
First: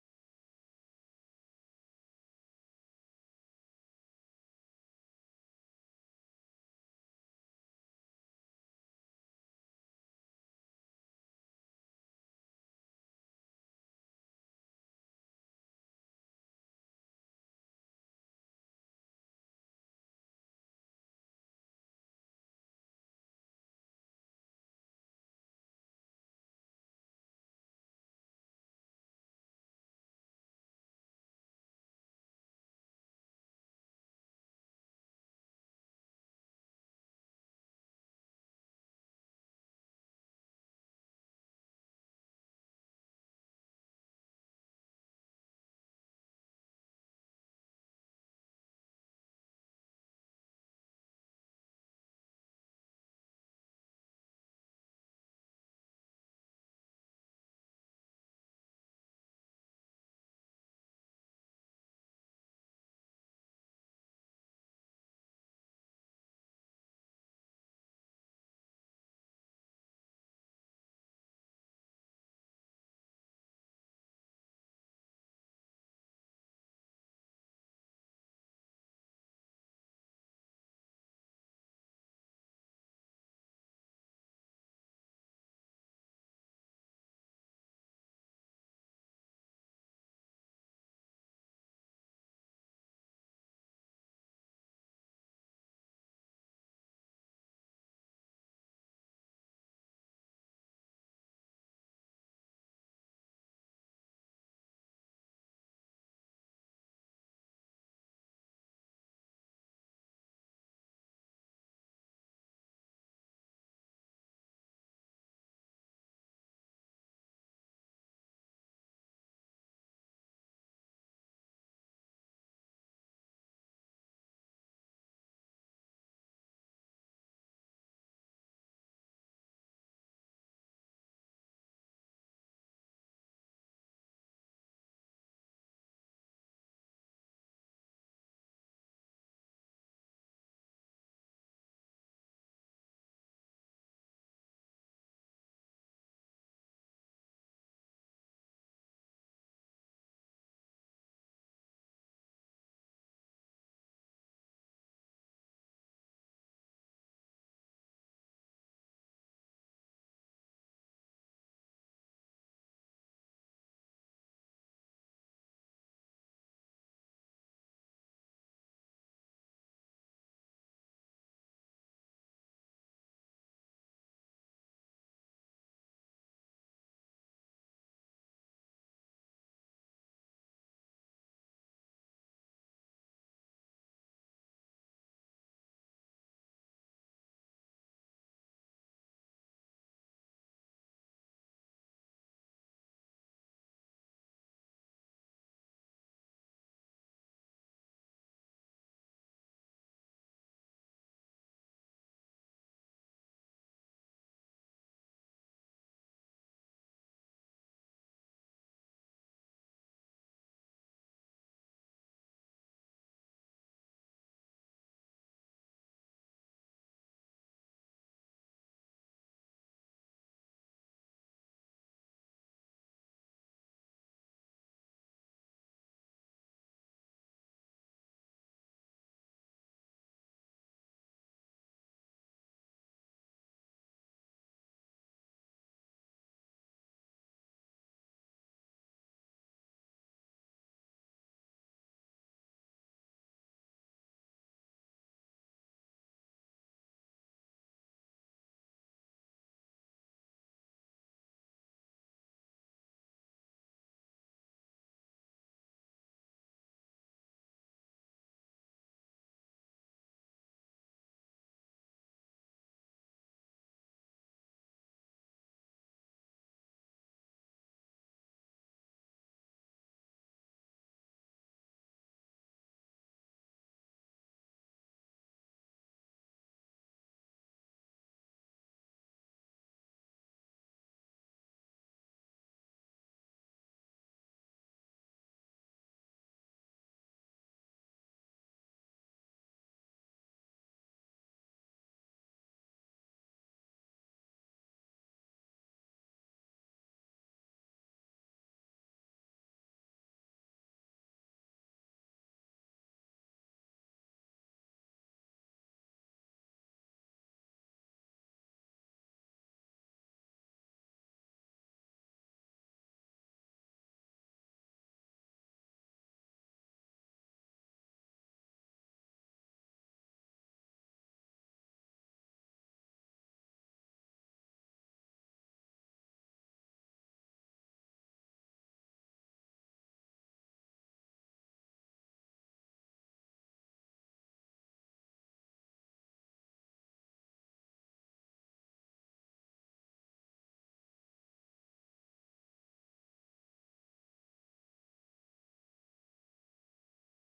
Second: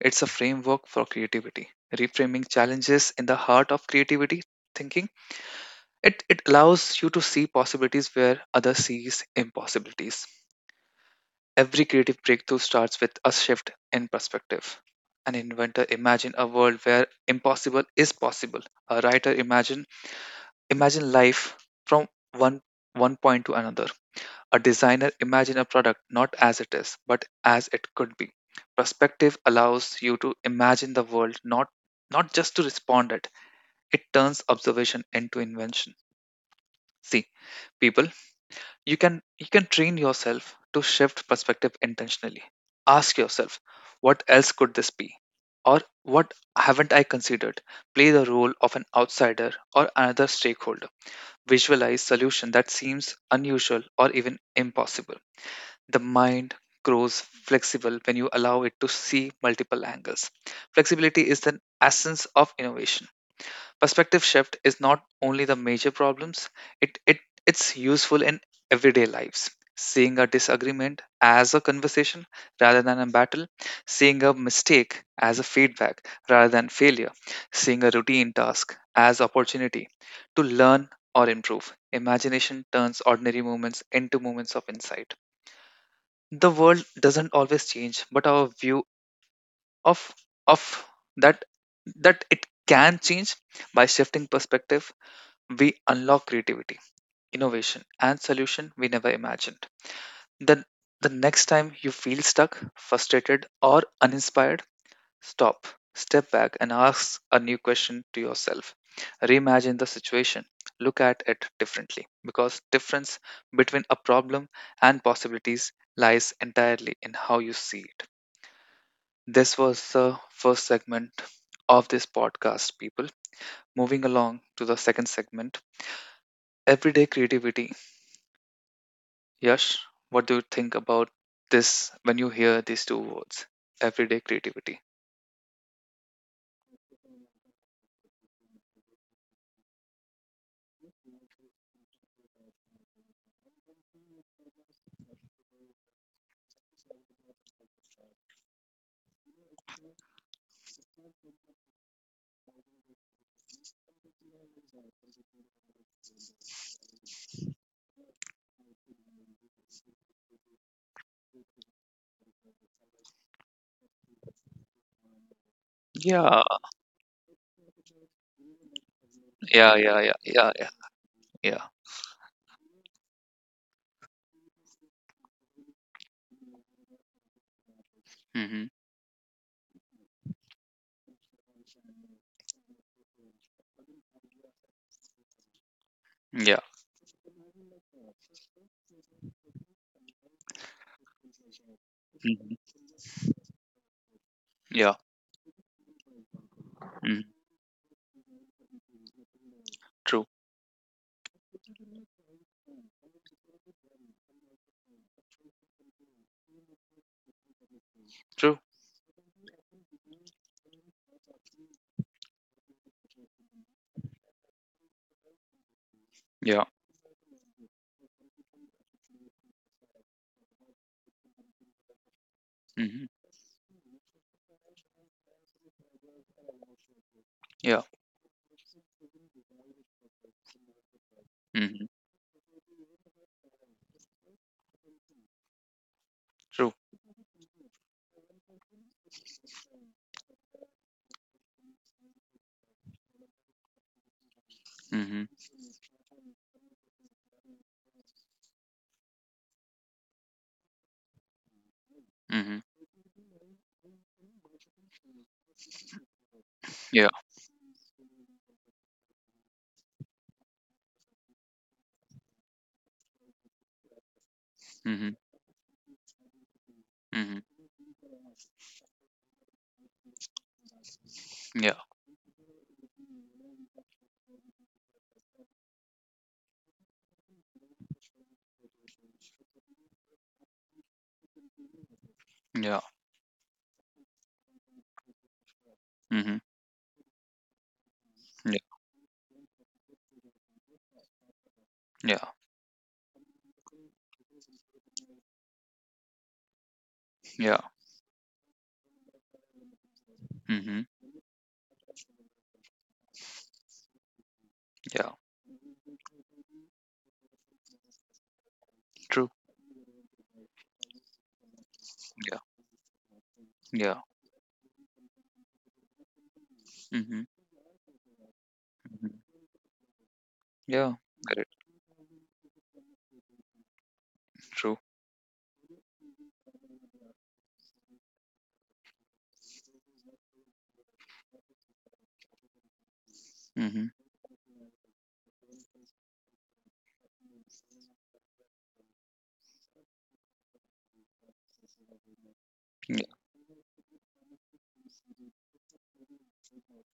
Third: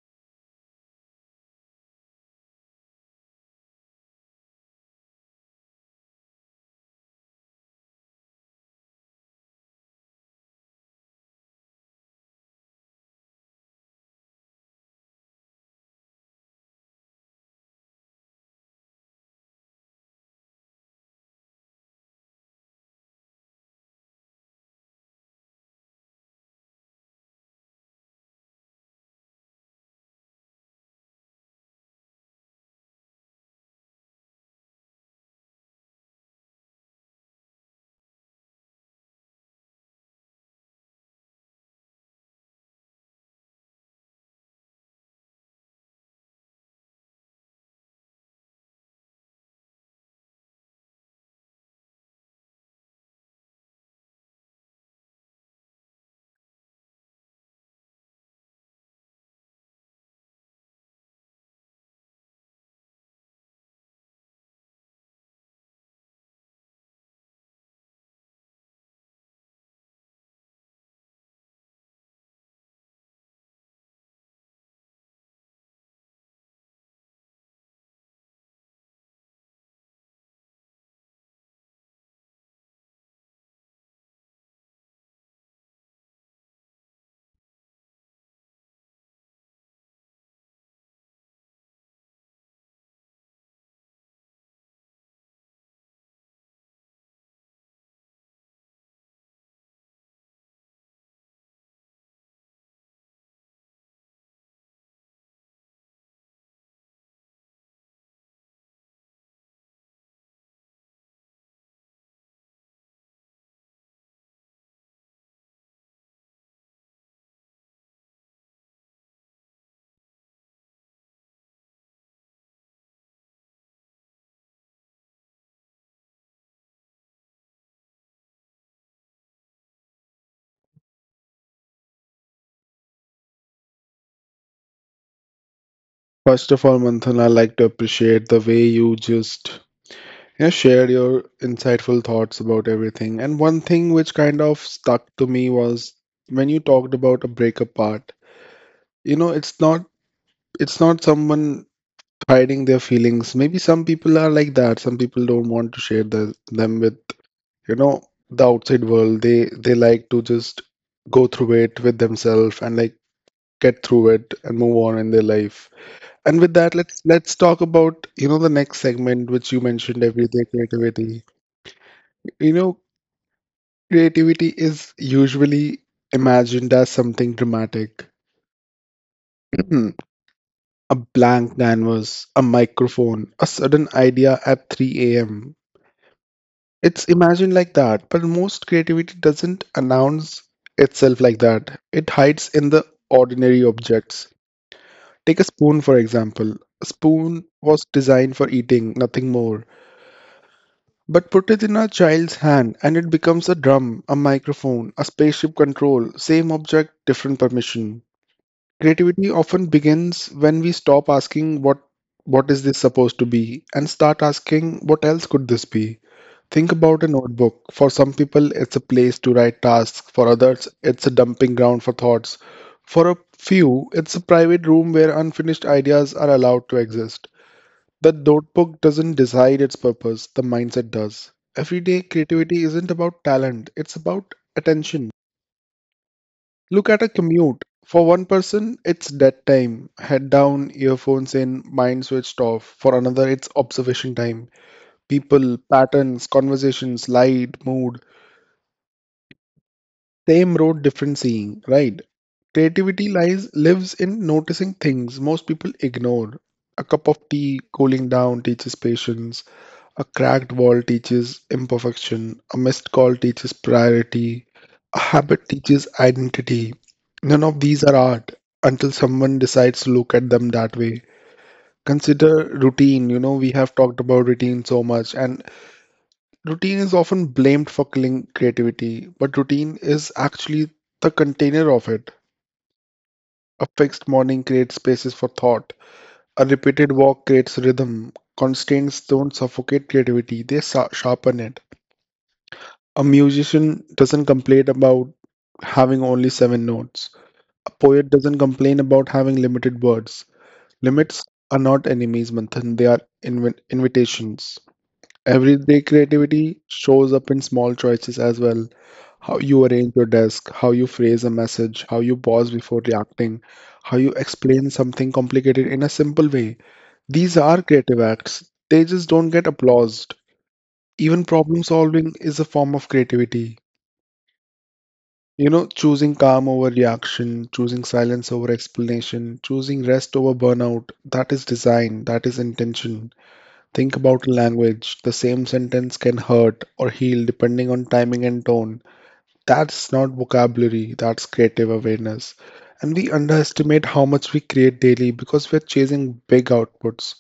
[SPEAKER 1] it's a framework for creativity. Reframing challenges in the heart of creativity thinking, it it allows you to see possibilities where others sees impossibilities. Every creative breakthrough starts with a shift in perspective. An inventor imagine a world where impossible is possible. A writer imagine Imagine life from one one point to another. A designer imagine a product not as it is, but as it could be. Perspective allows you to imagine the world, not not just to respond it. It turns observation into invention. See, people, you can you can train yourself to shift perspective intentionally. Ask yourself, what else could this be? Or what haven't I considered? Play the role of an outsider or another stakeholder. Visualize solution that seems unusual or even impossible. The mind grows flexible when you allow it to see multiple angles. Flexibility is the essence of innovation. Perspective shift is not only the major problems, it, it it's useful in everyday lives. Seeing a disagreement as a conversation rather than a battle, seeing a mistake as a feedback rather than failure, seeing a routine task as opportunity to learn or improve. Imagination turns ordinary moments into moments of insight. The world doesn't always change, but our view of of that that it can change. By shifting perspective we unlock creativity, innovation, and solution we never imagined. Then the next time you feel stuck, frustrated, or uninspired, stop, step back, and ask a new question to yourself. Reimagine the situation. Look at it differently, because difference between a problem and possibilities lies entirely in how you see it. This was the first segment of this podcast, people. Moving along to the second segment, everyday creativity. Yash, what do you think about this when you hear these two words, everyday creativity?
[SPEAKER 2] First of all, Manthan, I like to appreciate the way you just, yeah, share your insightful thoughts about everything. And one thing which kind of stuck to me was when you talked about a breakup part. You know, it's not it's not someone hiding their feelings. Maybe some people are like that. Some people don't want to share the, them with, you know, the outside world. They they like to just go through it with themselves and like get through it and move on in their life. And with
[SPEAKER 1] Yeah,
[SPEAKER 2] that, let's let's talk about, you know, the next segment which you
[SPEAKER 1] yeah,
[SPEAKER 2] mentioned,
[SPEAKER 1] yeah, yeah,
[SPEAKER 2] everyday
[SPEAKER 1] yeah, yeah,
[SPEAKER 2] creativity.
[SPEAKER 1] yeah.
[SPEAKER 2] You know, creativity is usually imagined as something dramatic.
[SPEAKER 1] Mm-hmm.
[SPEAKER 2] A blank canvas, a microphone, a sudden idea at three a m.
[SPEAKER 1] Yeah,
[SPEAKER 2] It's imagined like that, but most creativity doesn't announce itself like that. It hides in the
[SPEAKER 1] mm-hmm,
[SPEAKER 2] ordinary objects.
[SPEAKER 1] yeah.
[SPEAKER 2] Take a spoon, for example. A spoon
[SPEAKER 1] Mm-hmm.
[SPEAKER 2] was designed for eating, nothing more.
[SPEAKER 1] True,
[SPEAKER 2] But put it in a child's hand and it becomes a drum, a microphone, a spaceship control, same object, different permission.
[SPEAKER 1] true.
[SPEAKER 2] Creativity often begins when we stop asking, what what is this supposed to be, and start asking, what else could this be. Think
[SPEAKER 1] Yeah,
[SPEAKER 2] about a notebook. For some people, it's a place to write tasks. For others, it's a dumping ground for thoughts. For a
[SPEAKER 1] mm-hmm,
[SPEAKER 2] few, it's a private room where unfinished ideas are allowed to exist.
[SPEAKER 1] yeah,
[SPEAKER 2] The notebook doesn't decide its purpose, the mindset does. Everyday
[SPEAKER 1] mm-hmm,
[SPEAKER 2] creativity isn't about talent, it's about attention. Look
[SPEAKER 1] true.
[SPEAKER 2] at a commute. For one person, it's dead time, head down, earphones in, mind switched off. For another, it's observation time.
[SPEAKER 1] Mm-hmm.
[SPEAKER 2] People, patterns, conversations, light, mood. Same road, different seeing, right?
[SPEAKER 1] Mm-hmm.
[SPEAKER 2] Creativity lies lives in noticing things most people ignore. A cup of
[SPEAKER 1] Yeah,
[SPEAKER 2] tea, cooling down, teaches patience. A cracked wall teaches imperfection, a missed call teaches priority, a
[SPEAKER 1] mm-hmm.
[SPEAKER 2] habit teaches identity. None of
[SPEAKER 1] Mm-hmm,
[SPEAKER 2] these are art until someone decides to look at them that way.
[SPEAKER 1] yeah,
[SPEAKER 2] Consider routine. You know, we have talked about routine so much, and routine is often blamed for killing creativity, but routine is actually the container of it.
[SPEAKER 1] yeah,
[SPEAKER 2] A fixed morning creates spaces for thought, a
[SPEAKER 1] mm-hmm,
[SPEAKER 2] repeated walk creates rhythm.
[SPEAKER 1] yeah,
[SPEAKER 2] Constraints don't suffocate creativity, they sa- sharpen it.
[SPEAKER 1] yeah,
[SPEAKER 2] A musician doesn't complain about having only seven notes. A
[SPEAKER 1] yeah,
[SPEAKER 2] poet doesn't complain about having limited words.
[SPEAKER 1] mm-hmm,
[SPEAKER 2] Limits are not enemies, Manthan, they are invi- invitations.
[SPEAKER 1] yeah.
[SPEAKER 2] Everyday creativity shows up in small choices as well. How
[SPEAKER 1] True.
[SPEAKER 2] you arrange your desk, how you phrase a message, how you pause
[SPEAKER 1] Yeah.
[SPEAKER 2] before reacting, how you
[SPEAKER 1] Yeah.
[SPEAKER 2] explain something complicated in a simple way. These
[SPEAKER 1] Mhm.
[SPEAKER 2] are creative acts. They just don't
[SPEAKER 1] Mhm.
[SPEAKER 2] get applauded.
[SPEAKER 1] Yeah.
[SPEAKER 2] Even problem
[SPEAKER 1] Got it.
[SPEAKER 2] solving is a form of creativity.
[SPEAKER 1] True.
[SPEAKER 2] You know, choosing calm over reaction, choosing silence over explanation, choosing rest over burnout, that is design, that is intention. Think
[SPEAKER 1] Mhm.
[SPEAKER 2] about language. The same sentence can hurt or heal depending on timing and tone. That's not vocabulary, that's creative awareness. And we
[SPEAKER 1] Yeah.
[SPEAKER 2] underestimate how much we create daily because we're chasing big outputs.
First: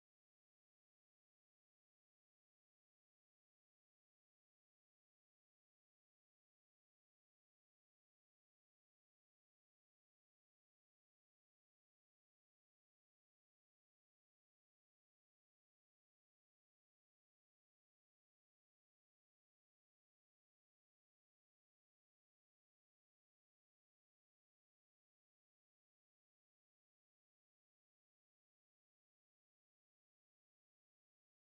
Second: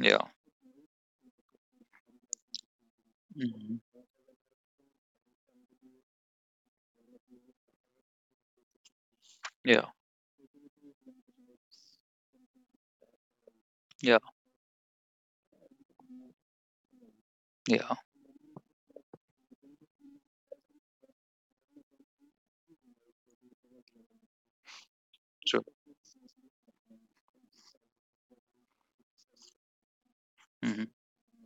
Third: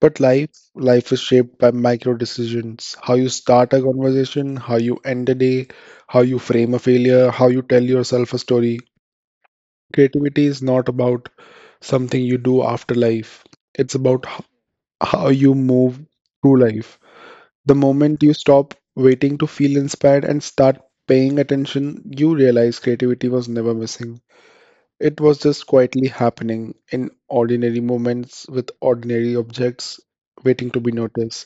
[SPEAKER 2] But life, life is shaped by micro decisions. How you start
[SPEAKER 1] Mhm.
[SPEAKER 2] a conversation, how you end a day, how you frame a failure, how you tell yourself a story.
[SPEAKER 1] Yeah.
[SPEAKER 2] Creativity is not about something you do after life. It's
[SPEAKER 1] Yeah.
[SPEAKER 2] about h- how you move through life. The
[SPEAKER 1] Yeah.
[SPEAKER 2] moment you stop waiting to feel inspired and start paying attention, you realize creativity was never missing. It was
[SPEAKER 1] True.
[SPEAKER 2] just quietly happening in ordinary moments with ordinary objects waiting to
[SPEAKER 1] Mhm.
[SPEAKER 2] be noticed.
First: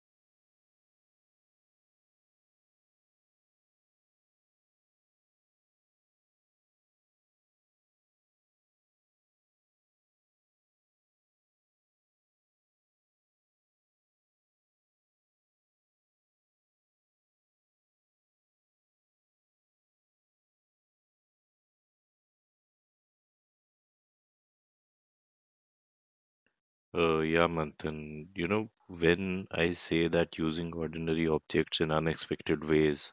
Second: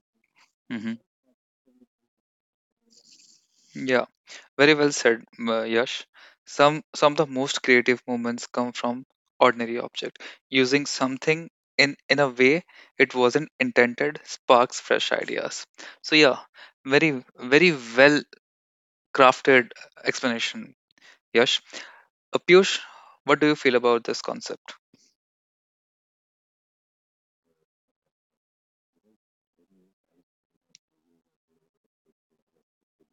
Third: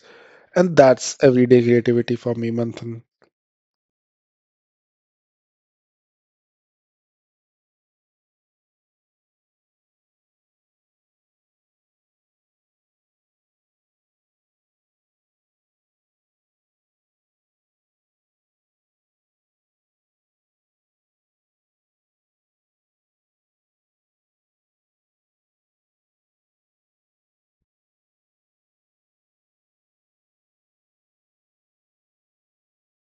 [SPEAKER 2] And
[SPEAKER 1] Mhm.
[SPEAKER 2] that's everyday creativity for me, Manthan.
[SPEAKER 1] Yeah. Very well said, uh, Yash. Some some of the most creative moments come from ordinary object. Using something in in a way it wasn't intended sparks fresh ideas. So yeah, very very well crafted explanation, Yash. Uh, Piyush, what do you feel about this concept?
[SPEAKER 3] uh, yeah, Manthan, you know, when I say that using ordinary objects in unexpected ways,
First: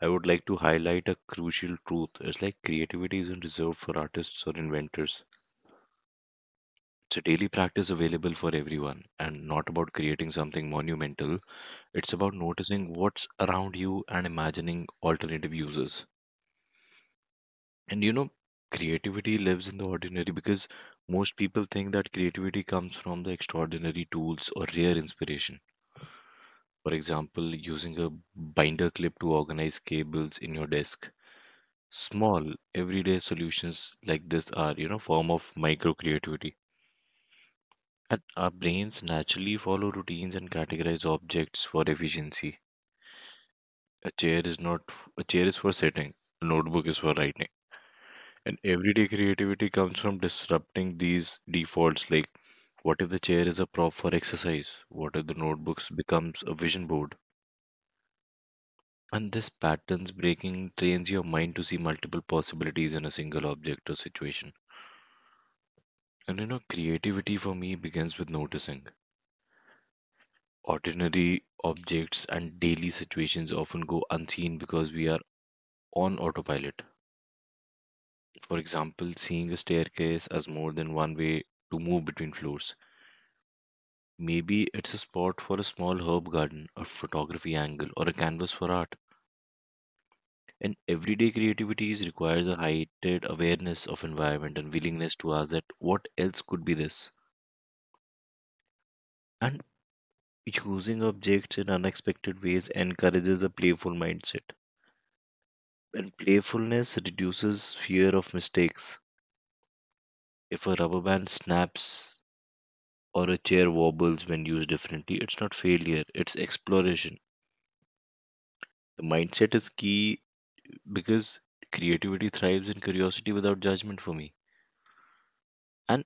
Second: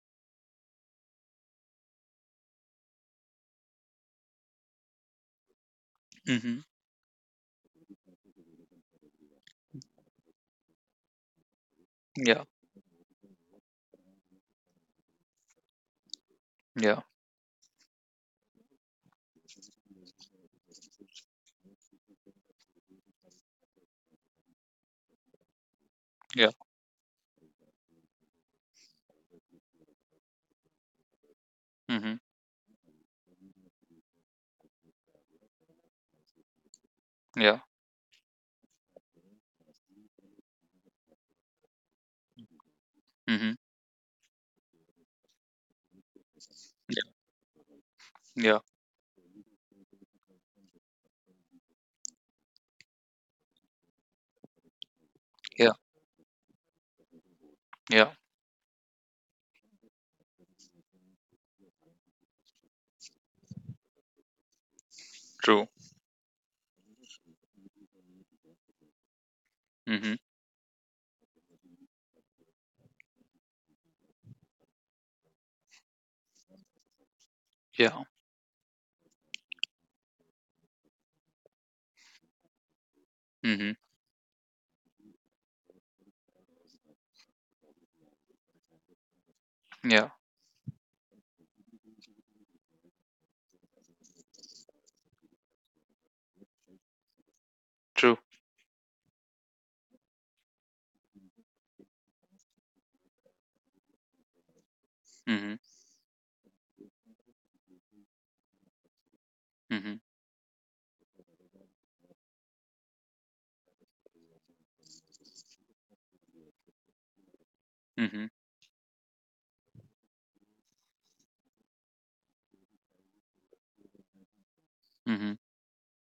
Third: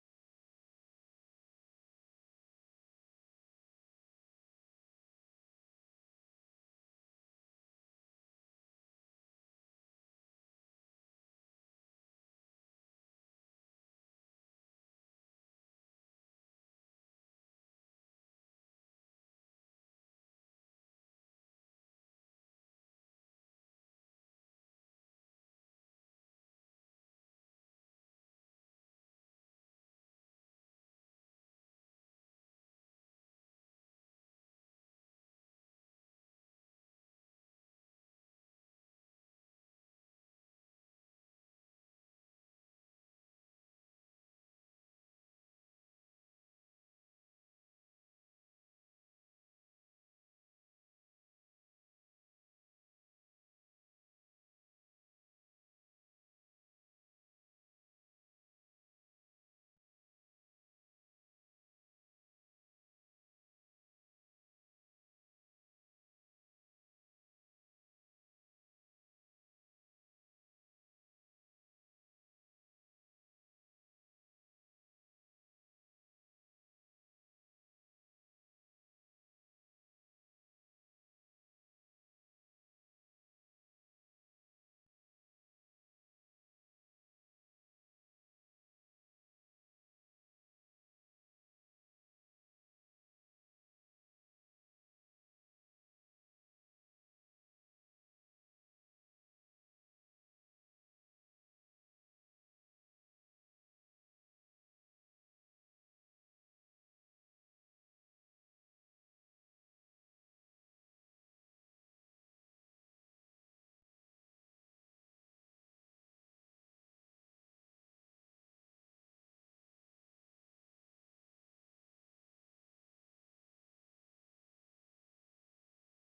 [SPEAKER 3] I would like to highlight a crucial truth. It's like creativity isn't reserved for artists or inventors.
[SPEAKER 1] Mm-hmm.
[SPEAKER 3] It's a daily practice available for everyone and not about creating something monumental. It's about
[SPEAKER 1] Yeah,
[SPEAKER 3] noticing what's around you and imagining alternative uses.
[SPEAKER 1] yeah,
[SPEAKER 3] And you know, creativity lives in the ordinary because most people think that creativity comes from the extraordinary tools or rare inspiration.
[SPEAKER 1] yeah.
[SPEAKER 3] For example, using a binder clip to organize cables in your desk.
[SPEAKER 1] Mm-hmm.
[SPEAKER 3] Small, everyday solutions like this are, you know, form of micro creativity.
[SPEAKER 1] Yeah,
[SPEAKER 3] And our brains naturally follow routines and categorize objects for efficiency.
[SPEAKER 1] mm-hmm.
[SPEAKER 3] A chair is not f- A chair is for sitting, a notebook is
[SPEAKER 1] Yeah,
[SPEAKER 3] for writing. And
[SPEAKER 1] yeah,
[SPEAKER 3] everyday creativity comes from disrupting these defaults, like what if the chair is a prop for exercise? What if the
[SPEAKER 1] yeah,
[SPEAKER 3] notebooks becomes a vision board?
[SPEAKER 1] yeah.
[SPEAKER 3] And this patterns breaking trains your mind to see multiple possibilities in a single object or situation.
[SPEAKER 1] True.
[SPEAKER 3] And you know, creativity for me begins with noticing.
[SPEAKER 1] Mm-hmm.
[SPEAKER 3] Ordinary objects and daily situations often go unseen because we are on autopilot.
[SPEAKER 1] Yeah,
[SPEAKER 3] For example, seeing a staircase as more than one way to move between floors.
[SPEAKER 1] mm-hmm.
[SPEAKER 3] Maybe it's a spot for a small herb garden, a photography angle, or a canvas for art.
[SPEAKER 1] Yeah,
[SPEAKER 3] And everyday creativity is- requires a heightened awareness of environment and willingness to ask that what else could be this?
[SPEAKER 1] true.
[SPEAKER 3] And using objects in unexpected ways encourages a playful mindset.
[SPEAKER 1] Mm-hmm.
[SPEAKER 3] And playfulness reduces fear of mistakes.
[SPEAKER 1] Mm-hmm.
[SPEAKER 3] If a rubber band snaps or a chair wobbles when used differently, it's not failure, it's exploration.
[SPEAKER 1] Mm-hmm.
[SPEAKER 3] The mindset is key because creativity thrives in curiosity without judgment for me.
[SPEAKER 1] Mm-hmm.
[SPEAKER 3] And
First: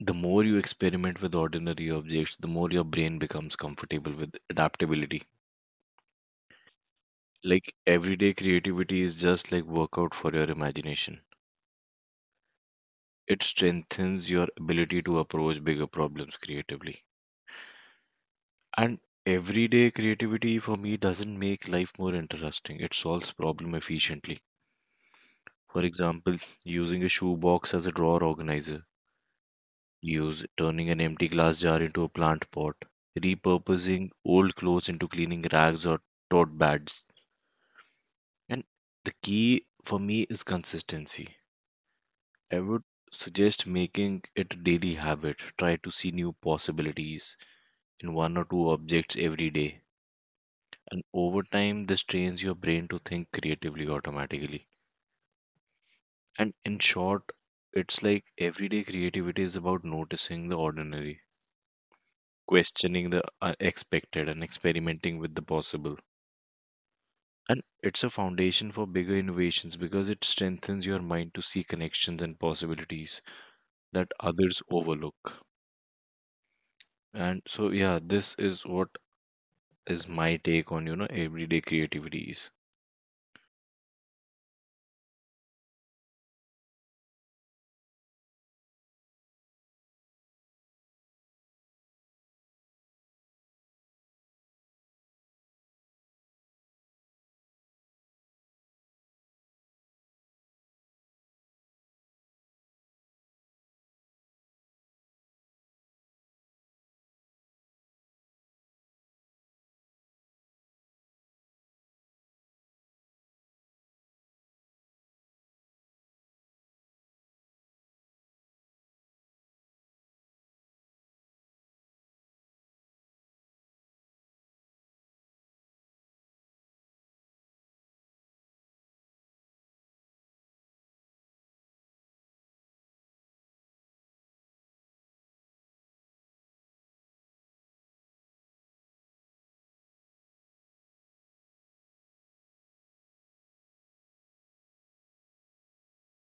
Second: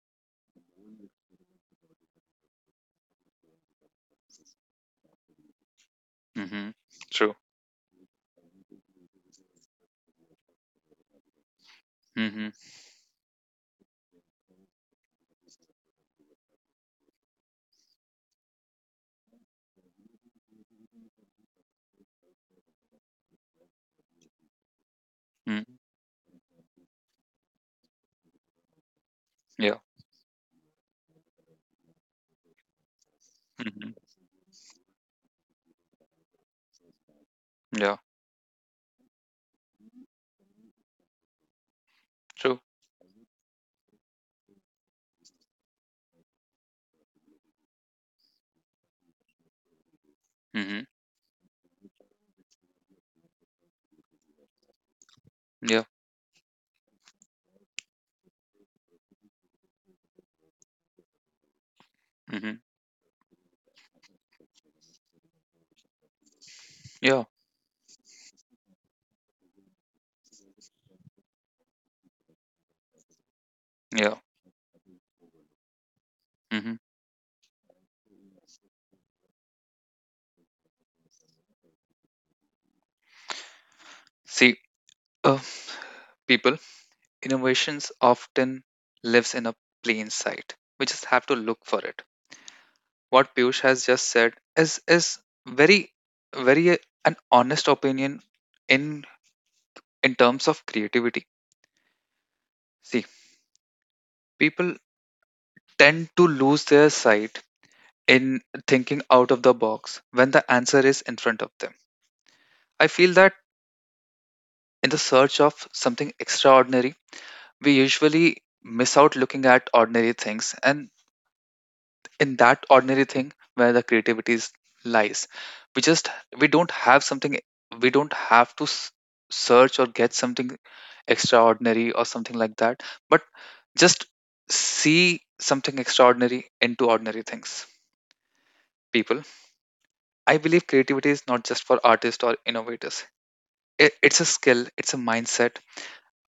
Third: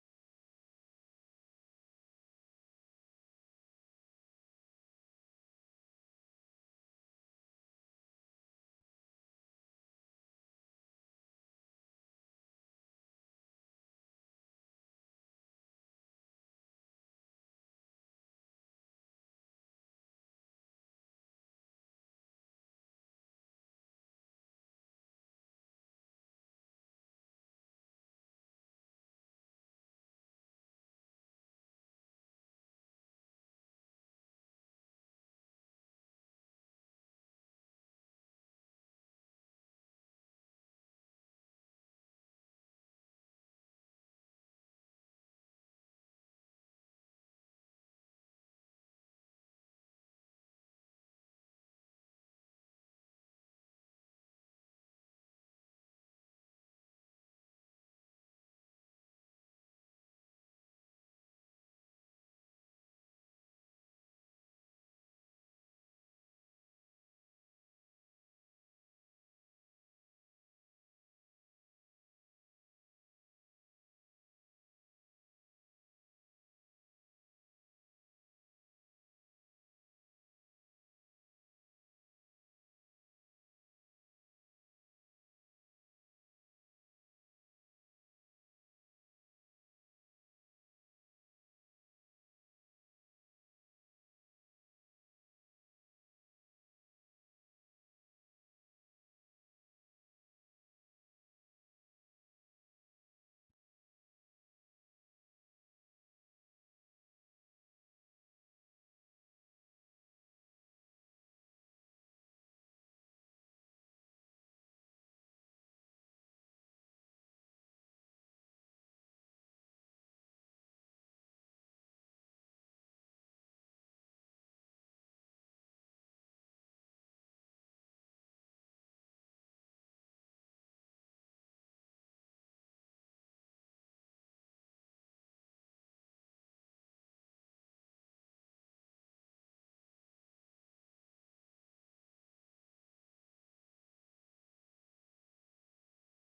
[SPEAKER 3] the more you experiment with ordinary objects, the more your brain becomes comfortable with adaptability.
[SPEAKER 1] Mm-hmm. True.
[SPEAKER 3] Like, everyday creativity is just like workout for your imagination.
[SPEAKER 1] Mm-hmm.
[SPEAKER 3] It strengthens your ability to approach bigger problems creatively. And everyday creativity for me doesn't make life more interesting. It solves problem efficiently.
[SPEAKER 1] Mm-hmm.
[SPEAKER 3] For example, using a shoebox as a drawer organizer,
[SPEAKER 1] Yeah.
[SPEAKER 3] use turning an empty glass jar into a plant pot,
[SPEAKER 1] Mm-hmm.
[SPEAKER 3] repurposing old clothes into cleaning rags or tote bags.
[SPEAKER 1] Yeah.
[SPEAKER 3] And the key for me is consistency. I
[SPEAKER 1] True.
[SPEAKER 3] would suggest making it a daily habit. Try to see new possibilities in one or two objects every day.
[SPEAKER 1] Mm-hmm.
[SPEAKER 3] And over time, this trains your brain to think creatively automatically.
[SPEAKER 1] Yeah.
[SPEAKER 3] And in short, it's like everyday creativity is about noticing the ordinary,
[SPEAKER 1] Mm-hmm.
[SPEAKER 3] questioning the unexpected, and experimenting with the possible.
[SPEAKER 1] Yeah.
[SPEAKER 3] And it's a foundation for bigger innovations because it strengthens your mind to see connections and possibilities that
[SPEAKER 1] Yeah.
[SPEAKER 3] others overlook.
[SPEAKER 1] Mm-hmm.
[SPEAKER 3] And so, yeah, this is what is my take on, you know, everyday creativities.
[SPEAKER 1] See, uh, people, innovations often lives in a plain sight. We just have to look for it. What Piyush has just said is is very very uh, an honest opinion in in terms of creativity. See, people tend to lose their sight in thinking out of the box when the answer is in front of them. I feel that in the search of something extraordinary, we usually miss out looking at ordinary things, and in that ordinary thing where the creativity is- lies, we just we don't have something we don't have to s- search or get something extraordinary or something like that, but just see something extraordinary into ordinary things. People, I believe creativity is not just for artists or innovators. It, it's a skill, it's a mindset,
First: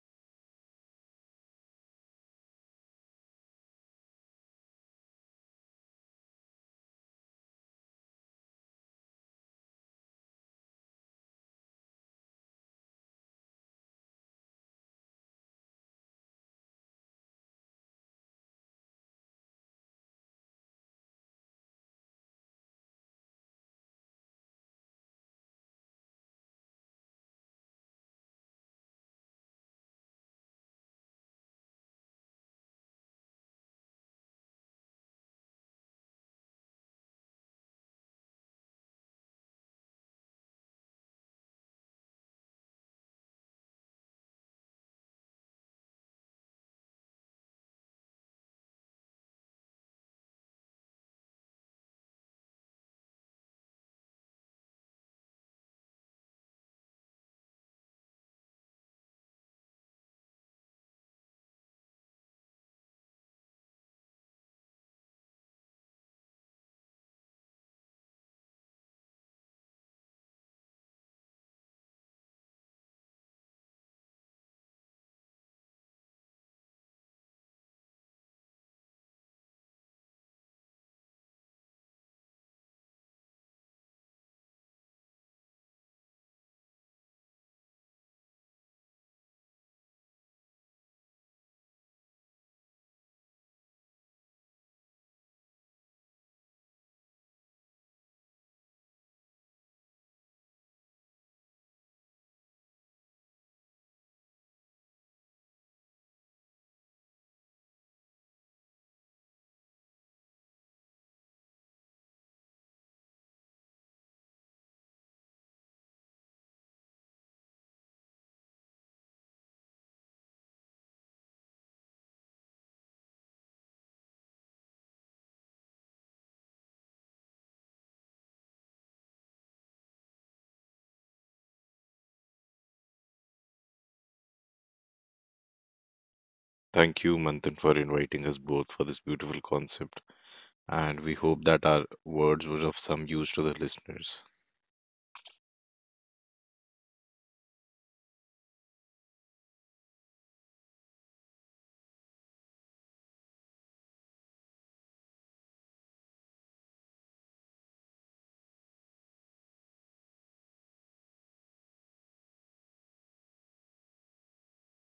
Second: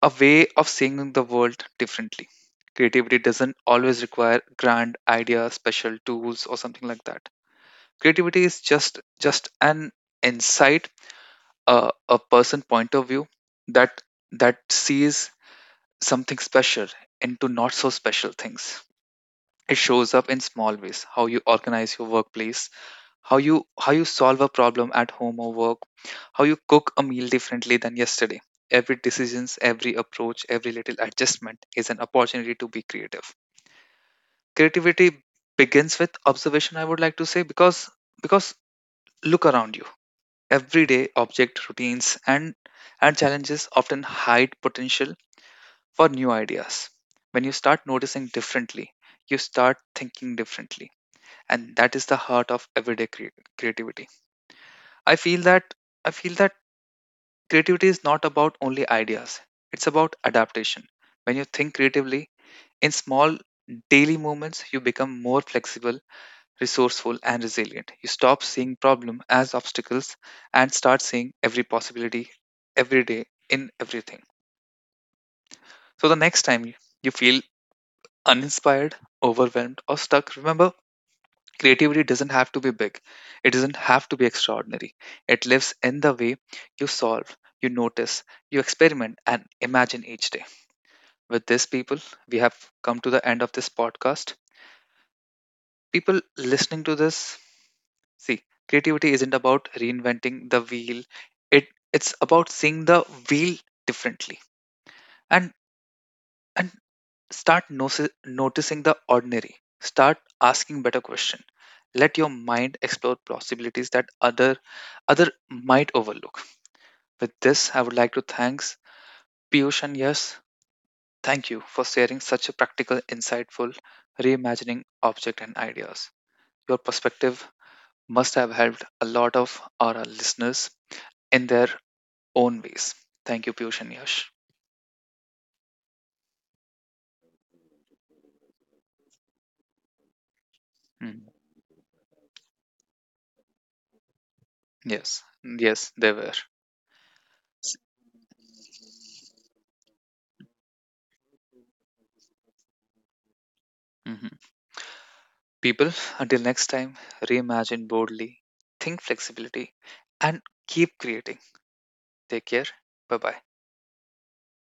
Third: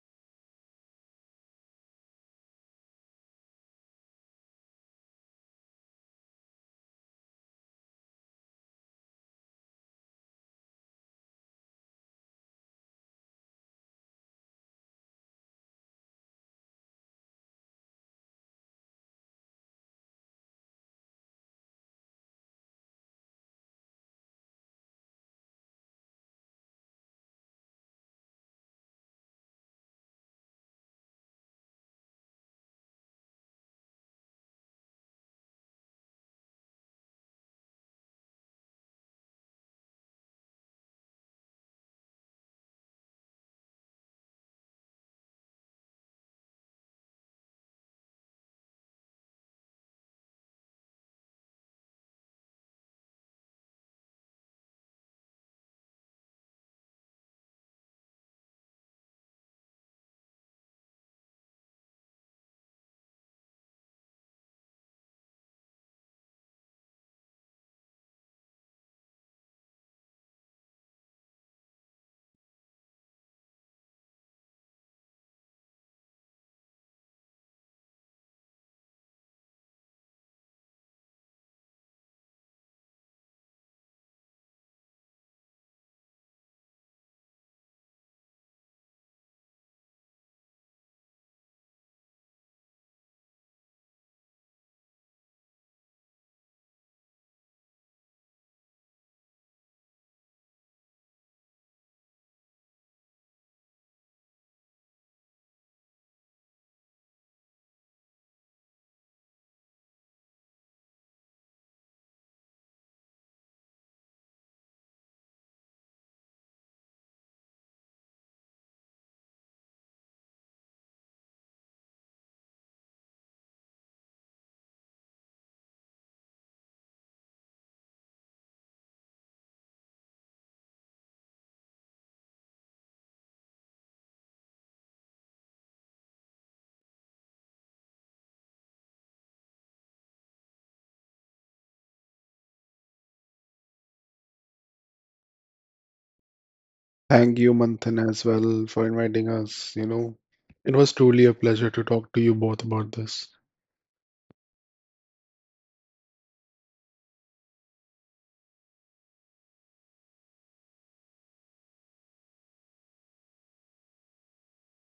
[SPEAKER 1] a way of seeing the world differently. Creativity doesn't always require grand ideas, special tools, or something like that. Creativity is just just an insight, a, a person point of view that that sees something special into not so special things. It shows up in small ways: how you organize your workplace, how you how you solve a problem at home or work, how you cook a meal differently than yesterday. Every decisions, every approach, every little adjustment is an opportunity to be creative. Creativity begins with observation, I would like to say, because because look around you, everyday object, routines, and and challenges often hide potential for new ideas. When you start noticing differently, you start thinking differently, and that is the heart of everyday crea- creativity. I feel that i feel that creativity is not about only ideas, it's about adaptation. When you think creatively in small daily moments, you become more flexible, resourceful, and resilient. You stop seeing problem as obstacles and start seeing every possibility every day in everything. So the next time you you feel uninspired, overwhelmed, or stuck, remember creativity doesn't have to be big. It doesn't have to be extraordinary. It lives in the way you solve, you notice, you experiment, and imagine each day. With this, people, we have come to the end of this podcast. People listening to this, see, creativity isn't about reinventing the wheel. It it's about seeing the wheel differently, and and start noci- noticing the ordinary. Start asking better question. Let your mind explore possibilities that other other might overlook. With this, I would like to thanks Piyush and Yes. Thank you for sharing such a practical, insightful reimagining object and ideas. Your perspective must have helped a lot of our listeners in their own ways. Thank you, Piyush and Yash.
[SPEAKER 3] Thank you, Manthan, for inviting us both for this beautiful concept, and we
[SPEAKER 1] Mhm.
[SPEAKER 3] hope that our words were of some use to the listeners.
[SPEAKER 1] Yes, yes, they were.
[SPEAKER 2] Thank you, Manthan, as well for inviting us. You know, it was truly a pleasure to talk to you both about this.
[SPEAKER 1] Hmm. People, until next time, reimagine boldly, think flexibility, and keep creating. Take care. Bye bye.